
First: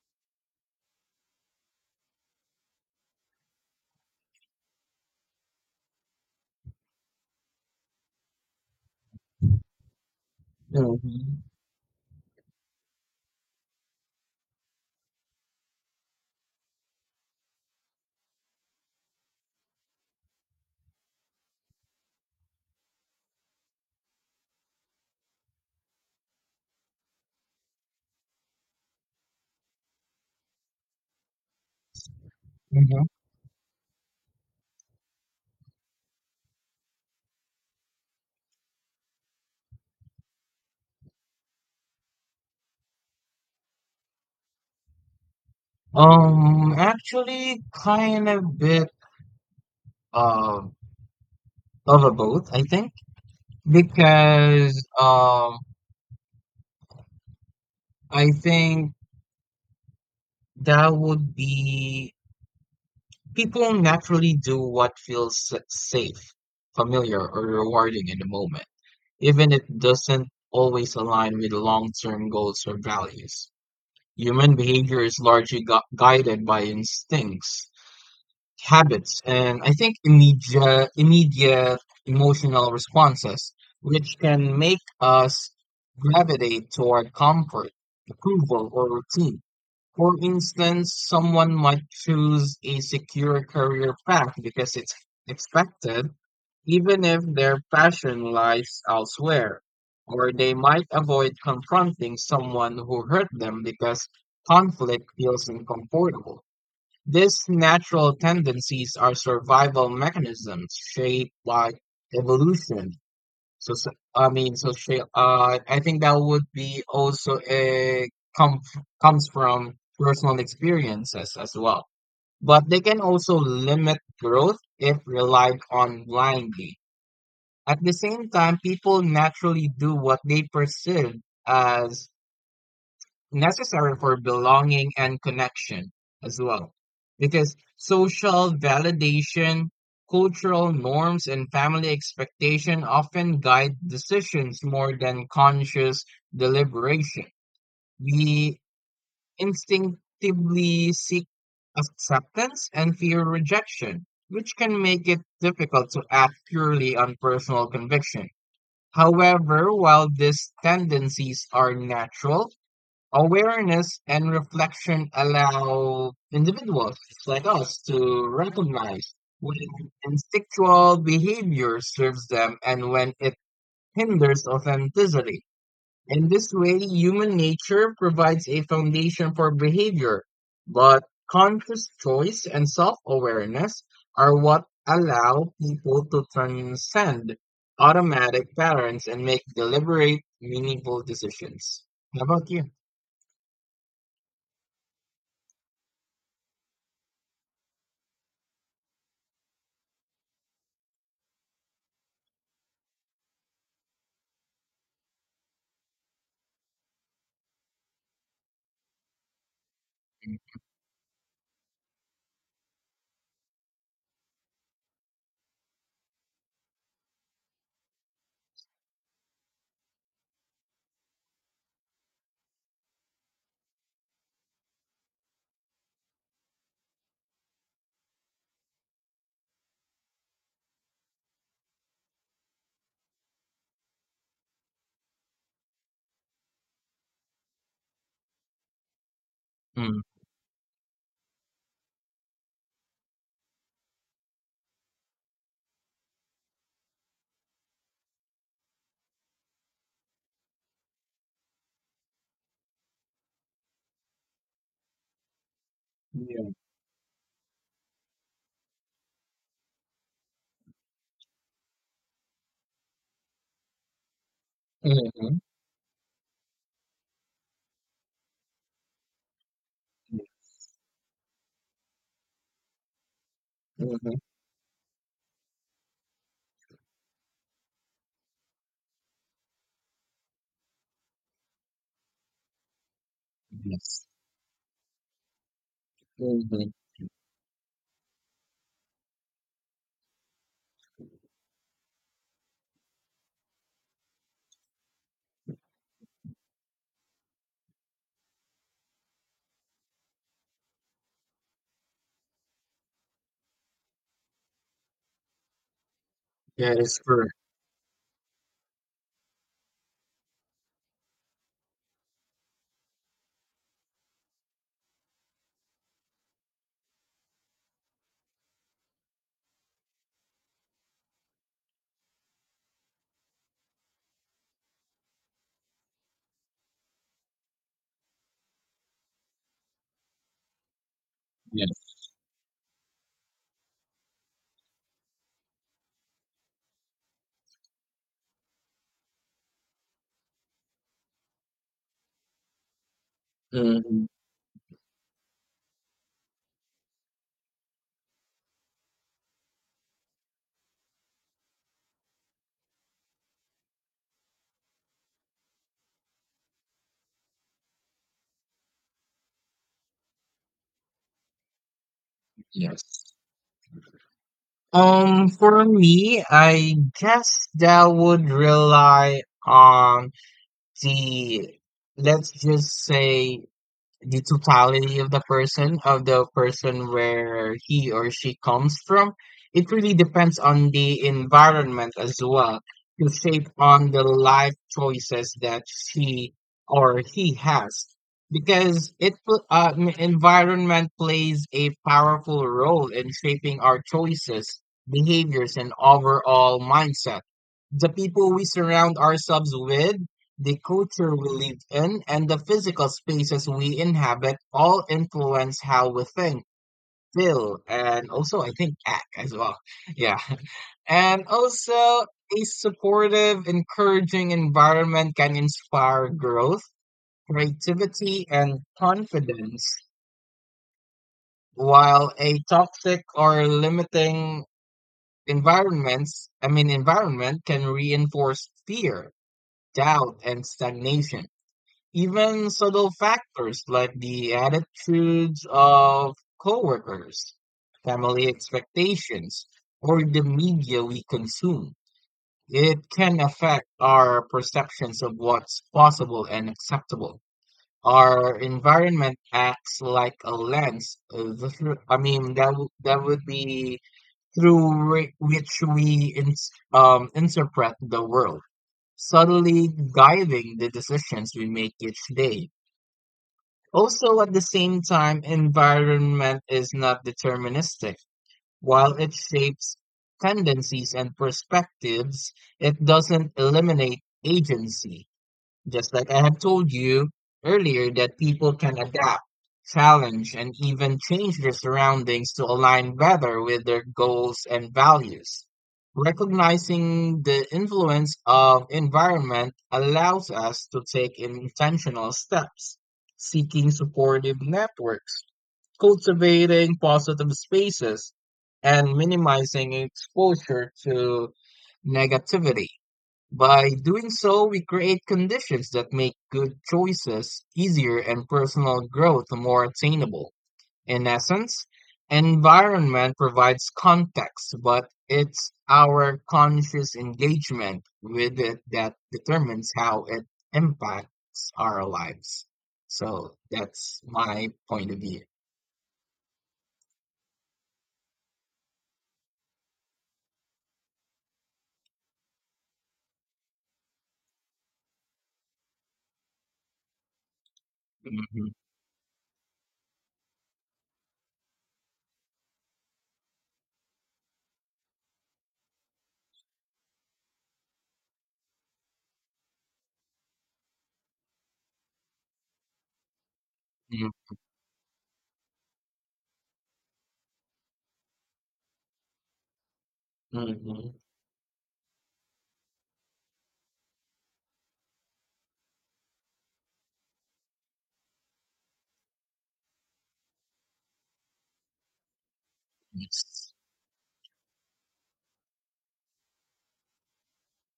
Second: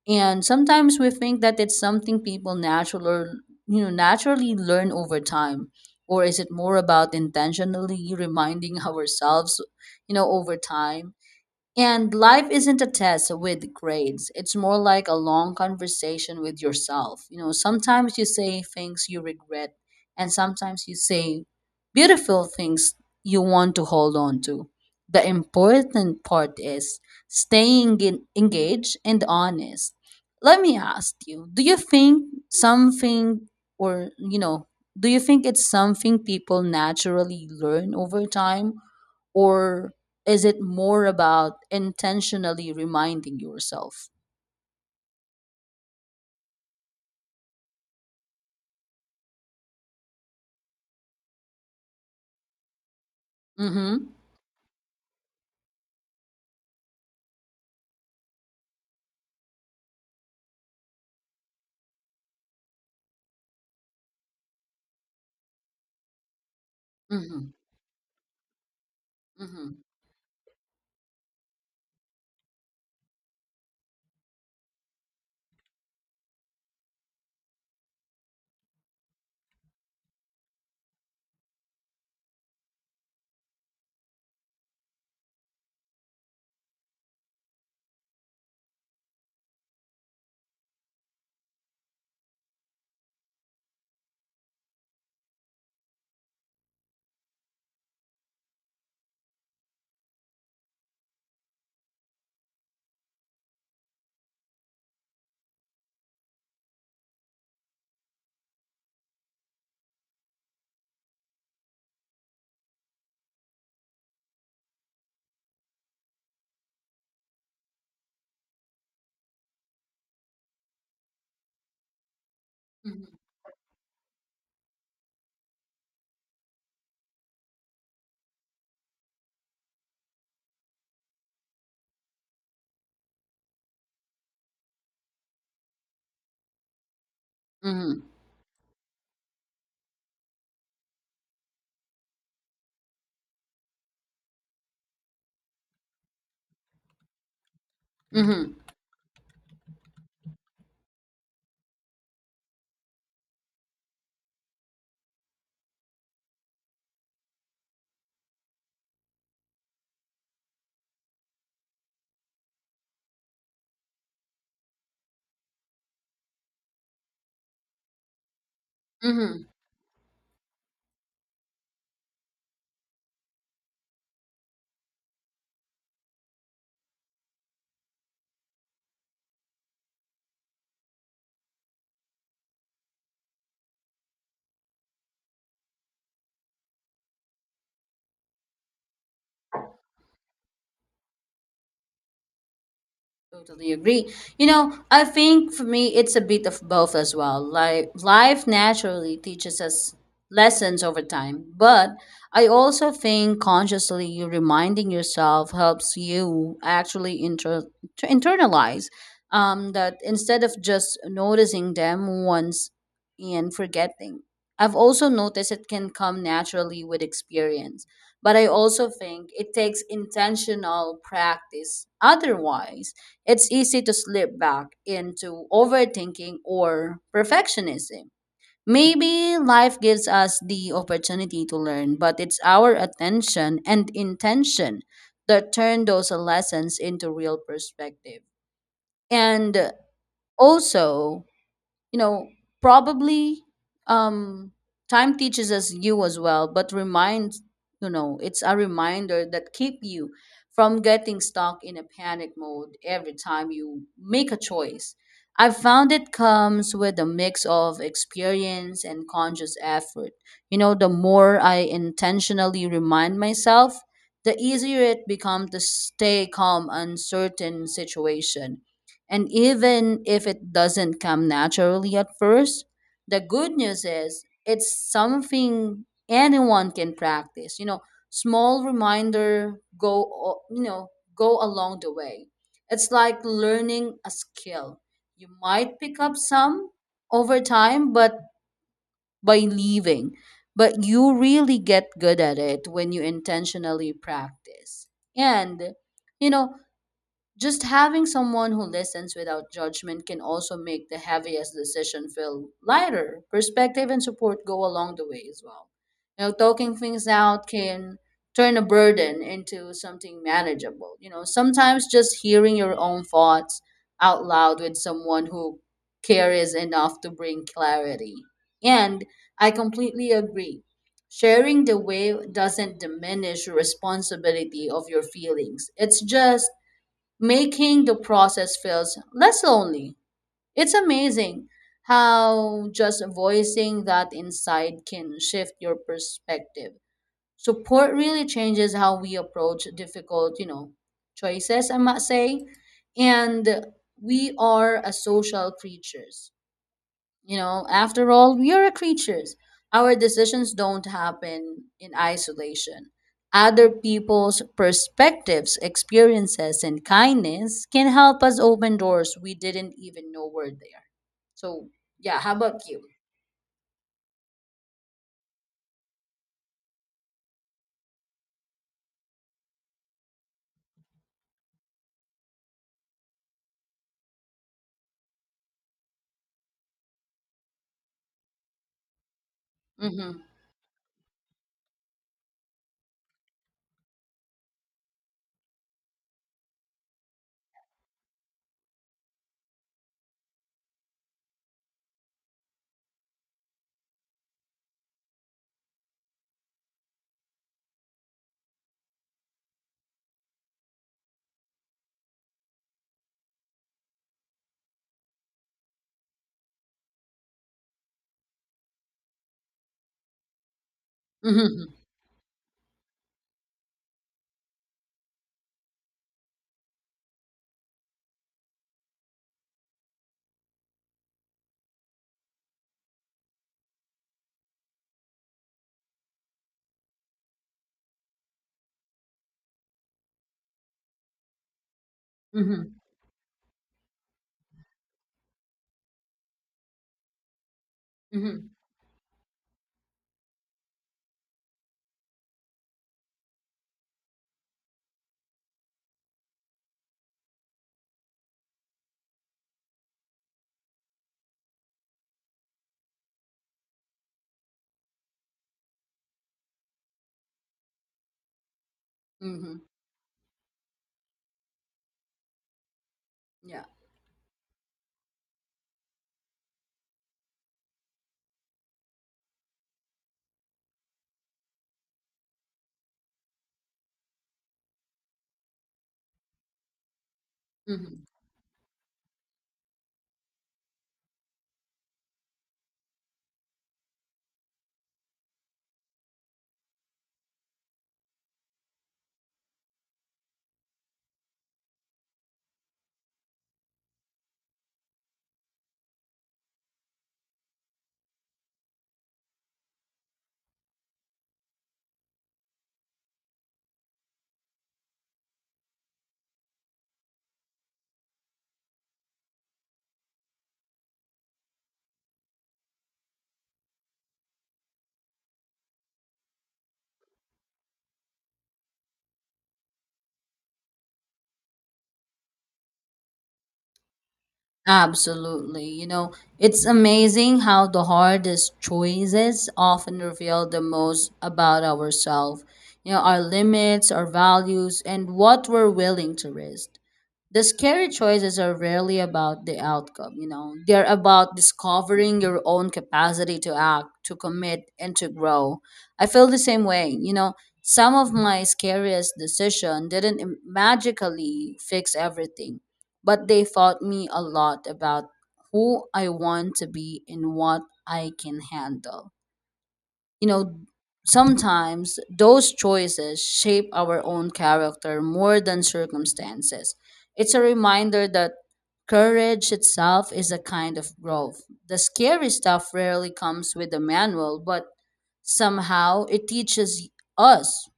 [SPEAKER 2] and sometimes we think that it's something people natural, naturally learn over time, or is it more about intentionally reminding <laughs> ourselves, over time.
[SPEAKER 1] Hmm.
[SPEAKER 2] And life isn't a test with grades. It's more like a long conversation with yourself. You know, sometimes you say things you regret, and sometimes you say beautiful things you want to hold on to. The important part is staying in, engaged and honest. Let me ask you, do you think
[SPEAKER 1] Hmm.
[SPEAKER 2] something, or, do you think it's something people naturally learn over time? Or is it more about intentionally reminding yourself?
[SPEAKER 1] Actually, kind of bit of of a both, I think,
[SPEAKER 2] Mm-hmm.
[SPEAKER 1] because I think that would be people naturally do what feels safe, familiar, or
[SPEAKER 2] Mm-hmm.
[SPEAKER 1] rewarding in the moment, even if
[SPEAKER 2] Mm-hmm.
[SPEAKER 1] it doesn't always align with long term goals or values. Human behavior is largely guided by instincts, habits, and I think immediate emotional responses, which can make us gravitate toward comfort, approval, or routine. For instance, someone might choose a secure career path because it's expected, even if their passion lies elsewhere. Or they might avoid confronting someone who hurt them because conflict feels uncomfortable. These natural tendencies are survival mechanisms shaped by evolution, I think that would be also a come comes from personal experiences as well. But they can
[SPEAKER 2] Mm-hmm.
[SPEAKER 1] also limit growth if relied on blindly. At the same time, people naturally do what they perceive as necessary for belonging and connection as well, because
[SPEAKER 2] Mm-hmm.
[SPEAKER 1] social validation, cultural norms, and family expectation often guide decisions more than conscious deliberation.
[SPEAKER 2] Mm-hmm.
[SPEAKER 1] We instinctively seek acceptance and fear rejection, which can make it difficult to act purely on personal conviction. However, while these tendencies are natural, awareness and reflection allow individuals like us to recognize
[SPEAKER 2] Mm-hmm.
[SPEAKER 1] when instinctual behavior serves them and when it hinders authenticity. In this way, human nature provides a foundation for behavior, but conscious choice and self awareness are what allow people to transcend automatic patterns and make deliberate, meaningful decisions. How about you?
[SPEAKER 2] Totally agree. You know, I think for me, it's a bit of both as well. Like life naturally teaches us lessons over time, but I also think consciously reminding yourself helps you actually to internalize, that instead of just noticing them once and forgetting. I've also noticed it can come naturally with experience, but I also think it takes intentional practice. Otherwise, it's easy to slip back into overthinking or perfectionism. Maybe life gives us the opportunity to learn, but it's our attention and intention that turn those lessons into real perspective. And
[SPEAKER 1] Mm.
[SPEAKER 2] also, you know probably um time teaches us you as well, but reminds, it's a reminder that keep you from getting stuck in a panic mode every time you make a choice. I've found it
[SPEAKER 1] Yeah.
[SPEAKER 2] comes with a mix of experience and conscious effort. You know, the more I intentionally remind myself, the easier it
[SPEAKER 1] Mhm.
[SPEAKER 2] becomes to stay calm uncertain situation. And even
[SPEAKER 1] Yeah.
[SPEAKER 2] if it doesn't come naturally at first, the good news
[SPEAKER 1] Mhm.
[SPEAKER 2] is it's something anyone can practice. You know, small reminder go along the way. It's like learning
[SPEAKER 1] Yes.
[SPEAKER 2] a skill. You might pick up some
[SPEAKER 1] Mhm.
[SPEAKER 2] over time, but by leaving. But you really get good at it when you intentionally practice. And you know, just having someone who listens without judgment can also make the heaviest decision feel lighter. Perspective and support go along the way as well. You know, talking
[SPEAKER 1] That is
[SPEAKER 2] things
[SPEAKER 1] correct.
[SPEAKER 2] out can turn a burden into something manageable. You know, sometimes just hearing your own thoughts out loud with someone who cares enough to bring clarity. And I completely agree. Sharing the way doesn't diminish your responsibility of your feelings. It's just making the process feels less lonely. It's amazing
[SPEAKER 1] Yes.
[SPEAKER 2] how just voicing that insight can shift your perspective. Support really changes how we approach difficult, choices, I must say. And
[SPEAKER 1] Mhm.
[SPEAKER 2] we are a social creatures. You know, after all, we are creatures. Our decisions don't happen in isolation. Other people's perspectives, experiences, and kindness can help us open doors we didn't even know were there. So, yeah, how about you?
[SPEAKER 1] Yes. For me, I guess that would rely on the, let's just say, the totality of the person where he or she comes from. It really
[SPEAKER 2] Mm-hmm.
[SPEAKER 1] depends on the environment as well to shape on the life choices that she or he has, because environment plays a powerful role in shaping our choices, behaviors and overall mindset. The people we surround ourselves with, the culture we live in and the physical spaces we inhabit all influence how we think, feel, and also I think act as well. <laughs> Yeah. And also,
[SPEAKER 2] Mm-hmm.
[SPEAKER 1] a supportive, encouraging environment can inspire growth, creativity, and confidence, while a toxic or limiting environments, I mean environment can reinforce fear, doubt, and stagnation. Even
[SPEAKER 2] Mm-hmm.
[SPEAKER 1] subtle factors like the attitudes of coworkers, family
[SPEAKER 2] Mm-hmm.
[SPEAKER 1] expectations, or the media we consume, it can affect our perceptions of what's possible and acceptable. Our environment acts like a lens, the thro- I mean, that that would be through which we ins interpret the world,
[SPEAKER 2] Mm-hmm.
[SPEAKER 1] subtly guiding the decisions we make each day.
[SPEAKER 2] Yeah.
[SPEAKER 1] Also, at the same time, environment is not deterministic. While it shapes tendencies and perspectives, it doesn't eliminate agency. Just like I have told you earlier,
[SPEAKER 2] Mm-hmm.
[SPEAKER 1] that people can adapt, challenge, and even change their surroundings to align better with their goals and values. Recognizing the influence of environment allows us to take intentional steps, seeking supportive networks, cultivating positive spaces, and minimizing exposure to negativity. By doing so, we create conditions that make good choices easier and personal growth more attainable. In essence, environment provides context, but it's our conscious engagement with it that determines how it impacts our lives. So that's my point of view.
[SPEAKER 2] Absolutely. You know, it's amazing how the hardest choices often reveal the most about ourselves, our limits, our values, and what we're willing to risk. The scary choices
[SPEAKER 1] Mm-hmm.
[SPEAKER 2] are rarely about the outcome, they're about discovering your own capacity to act, to commit, and to grow. I feel the same way, Some of my scariest decision didn't magically fix everything, but they taught me a lot about who I want to be and what I can handle. You know,
[SPEAKER 1] Hmm.
[SPEAKER 2] sometimes those choices shape our own character more than circumstances. It's a reminder that courage itself is a kind of growth. The scary stuff rarely comes
[SPEAKER 1] Yes.
[SPEAKER 2] with a manual, but somehow it teaches us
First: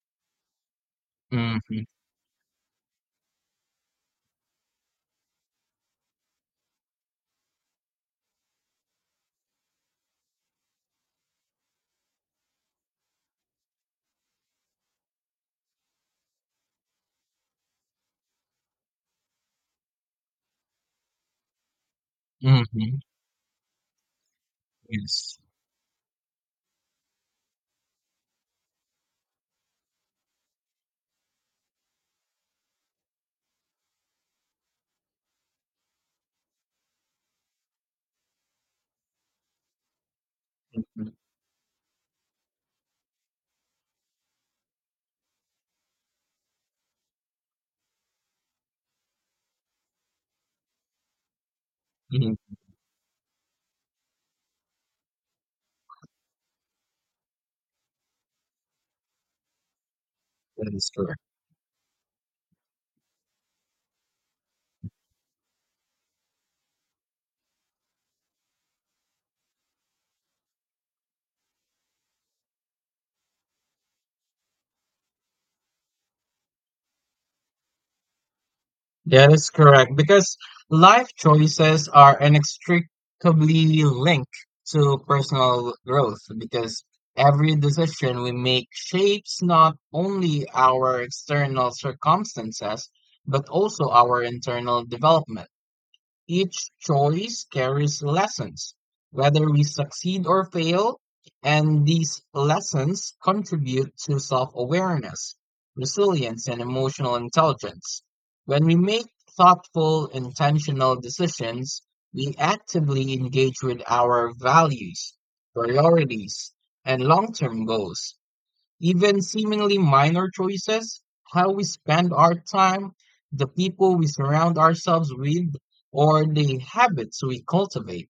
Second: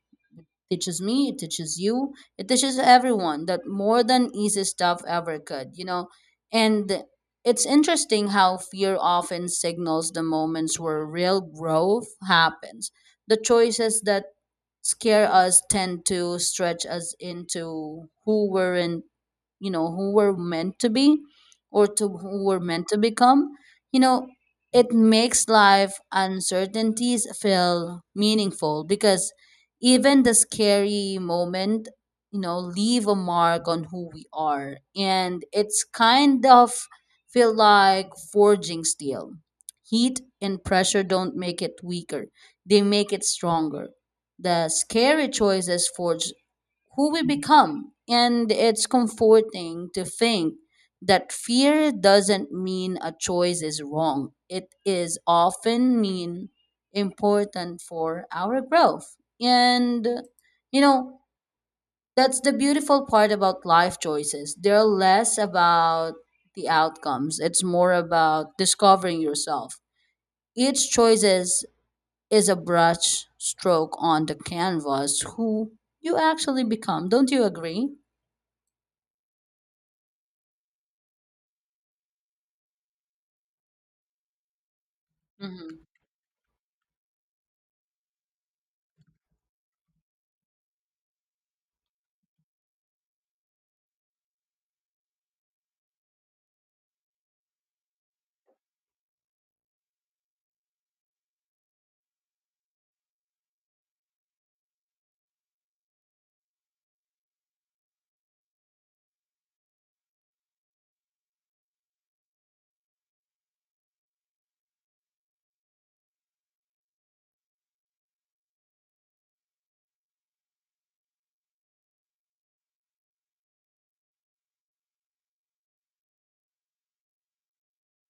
[SPEAKER 2] teaches me, it teaches
[SPEAKER 1] Hmm.
[SPEAKER 2] you, it teaches everyone that more than easy stuff ever could, And it's interesting how fear often signals the moments where real growth happens. The choices that scare us tend to stretch us into who weren't, who we're meant to be, or to who we're meant
[SPEAKER 1] Hmm.
[SPEAKER 2] to become. You know, it
[SPEAKER 1] Yes.
[SPEAKER 2] makes life uncertainties feel meaningful, because even the scary moment, leave a mark on who we are, and it's kind of feel like forging steel. Heat and pressure
[SPEAKER 1] Mm-hmm.
[SPEAKER 2] don't make it weaker, they make it stronger. The scary choices forge who we become. And it's comforting to think that fear doesn't
[SPEAKER 1] Mm-hmm.
[SPEAKER 2] mean a choice is wrong. It is often mean important for our growth. And
[SPEAKER 1] That
[SPEAKER 2] you
[SPEAKER 1] is correct.
[SPEAKER 2] know, that's the beautiful part about life choices. They're less about the outcomes. It's more about discovering yourself. Each is a brush stroke on the canvas who you actually become. Don't you agree?
[SPEAKER 1] That is correct, because life choices are inextricably linked to personal
[SPEAKER 2] Mhm.
[SPEAKER 1] growth, because every decision we make shapes not only our external circumstances but also our internal development. Each choice carries lessons, whether we succeed or fail, and these lessons contribute to self awareness, resilience, and emotional intelligence. When we make thoughtful, intentional decisions, we actively engage with our values, priorities, and long term goals. Even seemingly minor choices, how we spend our time, the people we surround ourselves with, or the habits we cultivate,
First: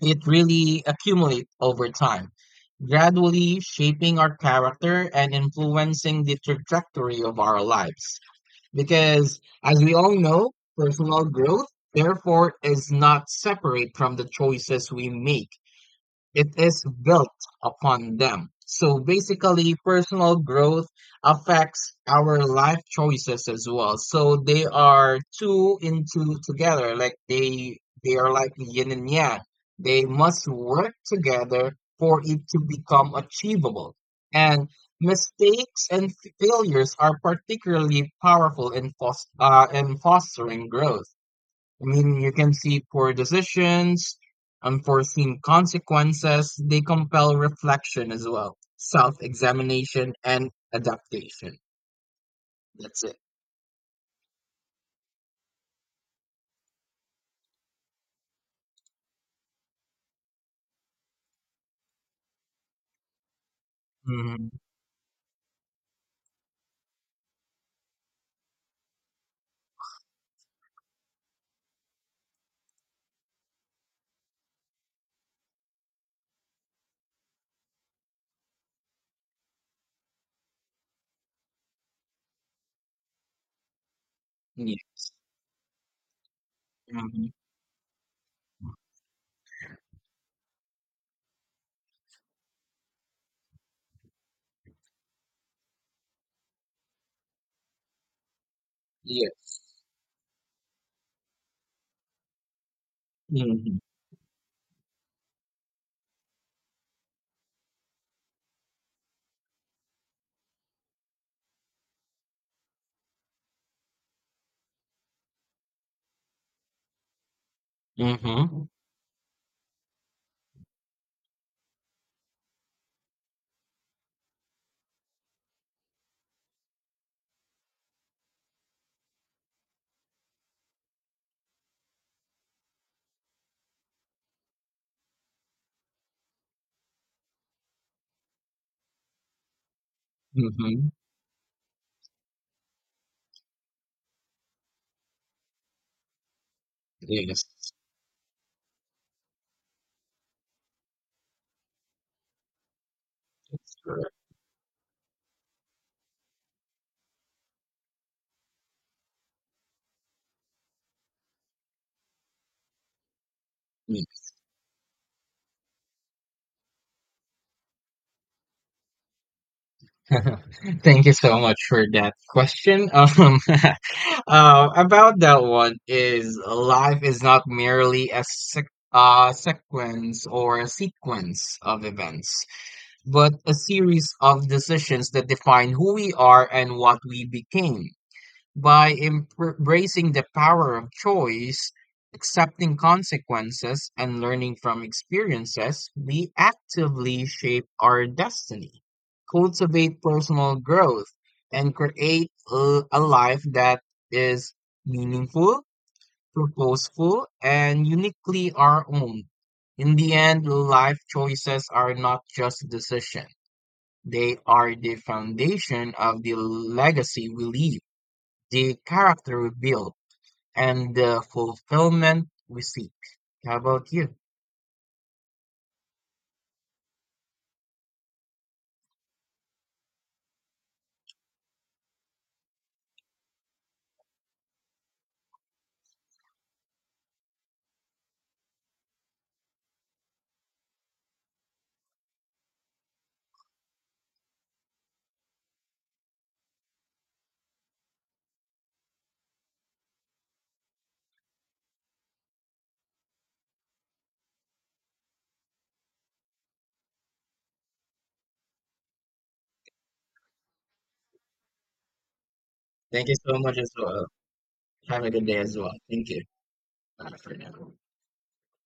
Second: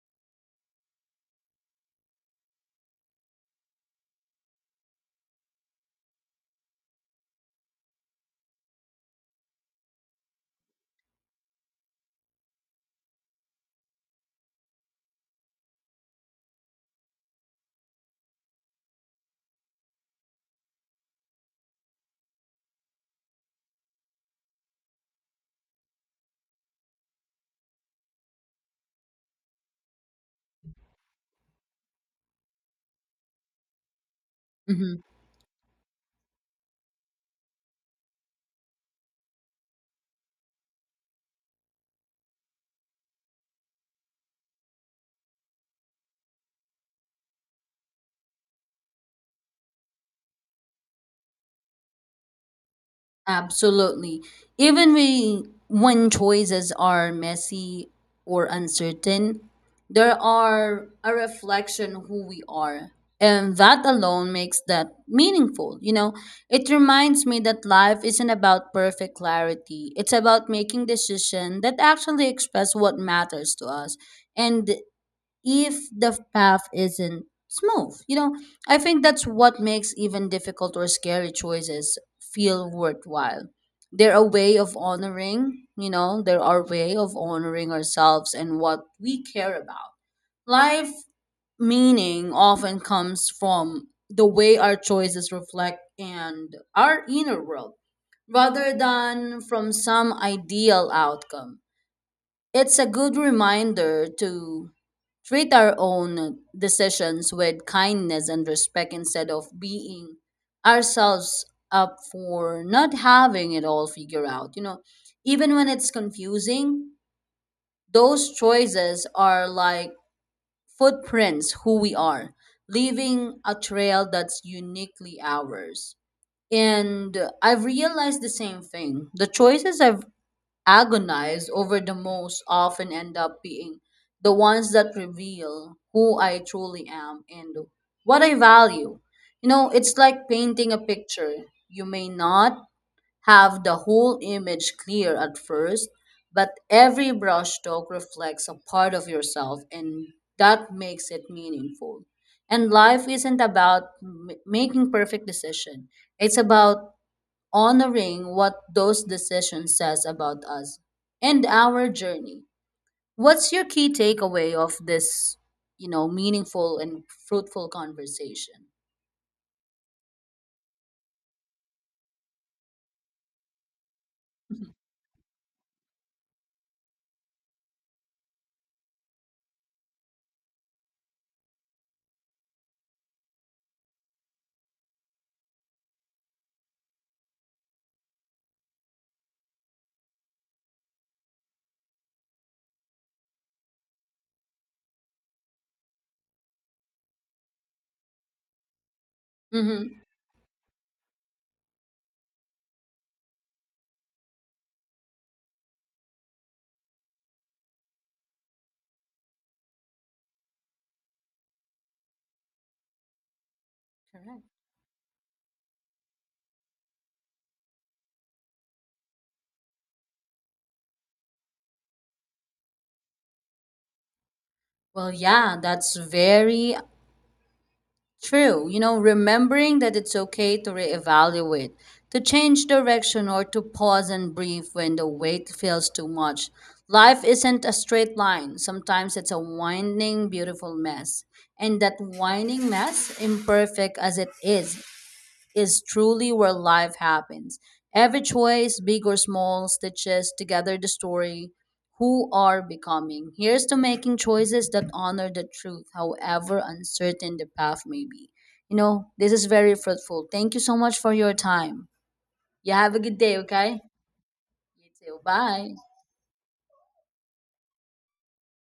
[SPEAKER 1] it really accumulates over time, gradually shaping our character and influencing the trajectory of our lives. Because, as we all know, personal growth, therefore, is not separate from the choices we make. It is built upon them. So basically, personal growth affects our life choices as well. So they are two into together, like they are like yin and yang. They must work together for it to become achievable. And
[SPEAKER 2] Mhm.
[SPEAKER 1] mistakes and failures are particularly powerful in, in fostering growth. I mean, you can see poor decisions, unforeseen consequences. They compel reflection as well, self examination, and adaptation. That's it.
[SPEAKER 2] Absolutely. Even we, when choices are messy or uncertain, they are a reflection who we are. And that alone
[SPEAKER 1] Mm-hmm.
[SPEAKER 2] makes that meaningful. You know, it reminds me that life isn't about perfect clarity. It's about making decisions that actually express what matters to us. And if the path isn't smooth. You know, I think that's what makes even difficult or scary choices feel worthwhile. They're a way
[SPEAKER 1] Yeah.
[SPEAKER 2] of honoring, they're our way of
[SPEAKER 1] Hmm.
[SPEAKER 2] honoring ourselves and what we care about. Life meaning often comes from the way our choices reflect and our inner world, rather than
[SPEAKER 1] Yes.
[SPEAKER 2] from some ideal outcome. It's a good
[SPEAKER 1] Mm-hmm.
[SPEAKER 2] reminder to treat our own decisions with kindness and respect, instead of beating ourselves up for not having it all figured out. You know, even when it's confusing, those
[SPEAKER 1] Mm-hmm.
[SPEAKER 2] choices are like footprints who we are, leaving a trail that's uniquely ours. And I've realized the same thing. The choices I've agonize over the most often end up being the ones that reveal who I truly am and what I value. You know, it's like painting a
[SPEAKER 1] Mm-hmm.
[SPEAKER 2] picture. You may not have the whole image clear at first, but every
[SPEAKER 1] Yes.
[SPEAKER 2] brushstroke reflects a part of yourself, and that makes it meaningful. And life isn't
[SPEAKER 1] That's
[SPEAKER 2] about
[SPEAKER 1] correct.
[SPEAKER 2] making perfect decision. It's about honoring what those decisions says about us and our journey. What's your key takeaway of this, meaningful and fruitful conversation?
[SPEAKER 1] <laughs> Thank you so much for that question. <laughs> <laughs>
[SPEAKER 2] <laughs>
[SPEAKER 1] About that one is life is not merely a sequence or a sequence of events, but a series of decisions that define who we are and what we became. By embracing the power of choice, accepting consequences, and learning from experiences, we actively shape our destiny, cultivate
[SPEAKER 2] Mm-hmm.
[SPEAKER 1] personal growth, and create a life that is meaningful, purposeful, and uniquely our own. In the end, life choices are not just decisions. They
[SPEAKER 2] Correct.
[SPEAKER 1] are the foundation of the legacy we leave, the character we build and the fulfillment we seek. How about you?
[SPEAKER 2] Well, yeah, that's very true, you know, remembering that it's okay to reevaluate, to change direction, or to pause and breathe when the weight feels too much. Life isn't a straight line. Sometimes it's a winding, beautiful mess. And that winding mess, imperfect as it is truly where life happens. Every choice, big or small, stitches together the story who are becoming. Here's to making choices that honor the truth, however uncertain the path may be. You know, this is very fruitful. Thank you so much for your time. You have a
[SPEAKER 1] Thank you
[SPEAKER 2] good day,
[SPEAKER 1] so much as
[SPEAKER 2] okay?
[SPEAKER 1] well.
[SPEAKER 2] You
[SPEAKER 1] Have a
[SPEAKER 2] too.
[SPEAKER 1] good day as well.
[SPEAKER 2] Bye.
[SPEAKER 1] Thank you. Bye for now.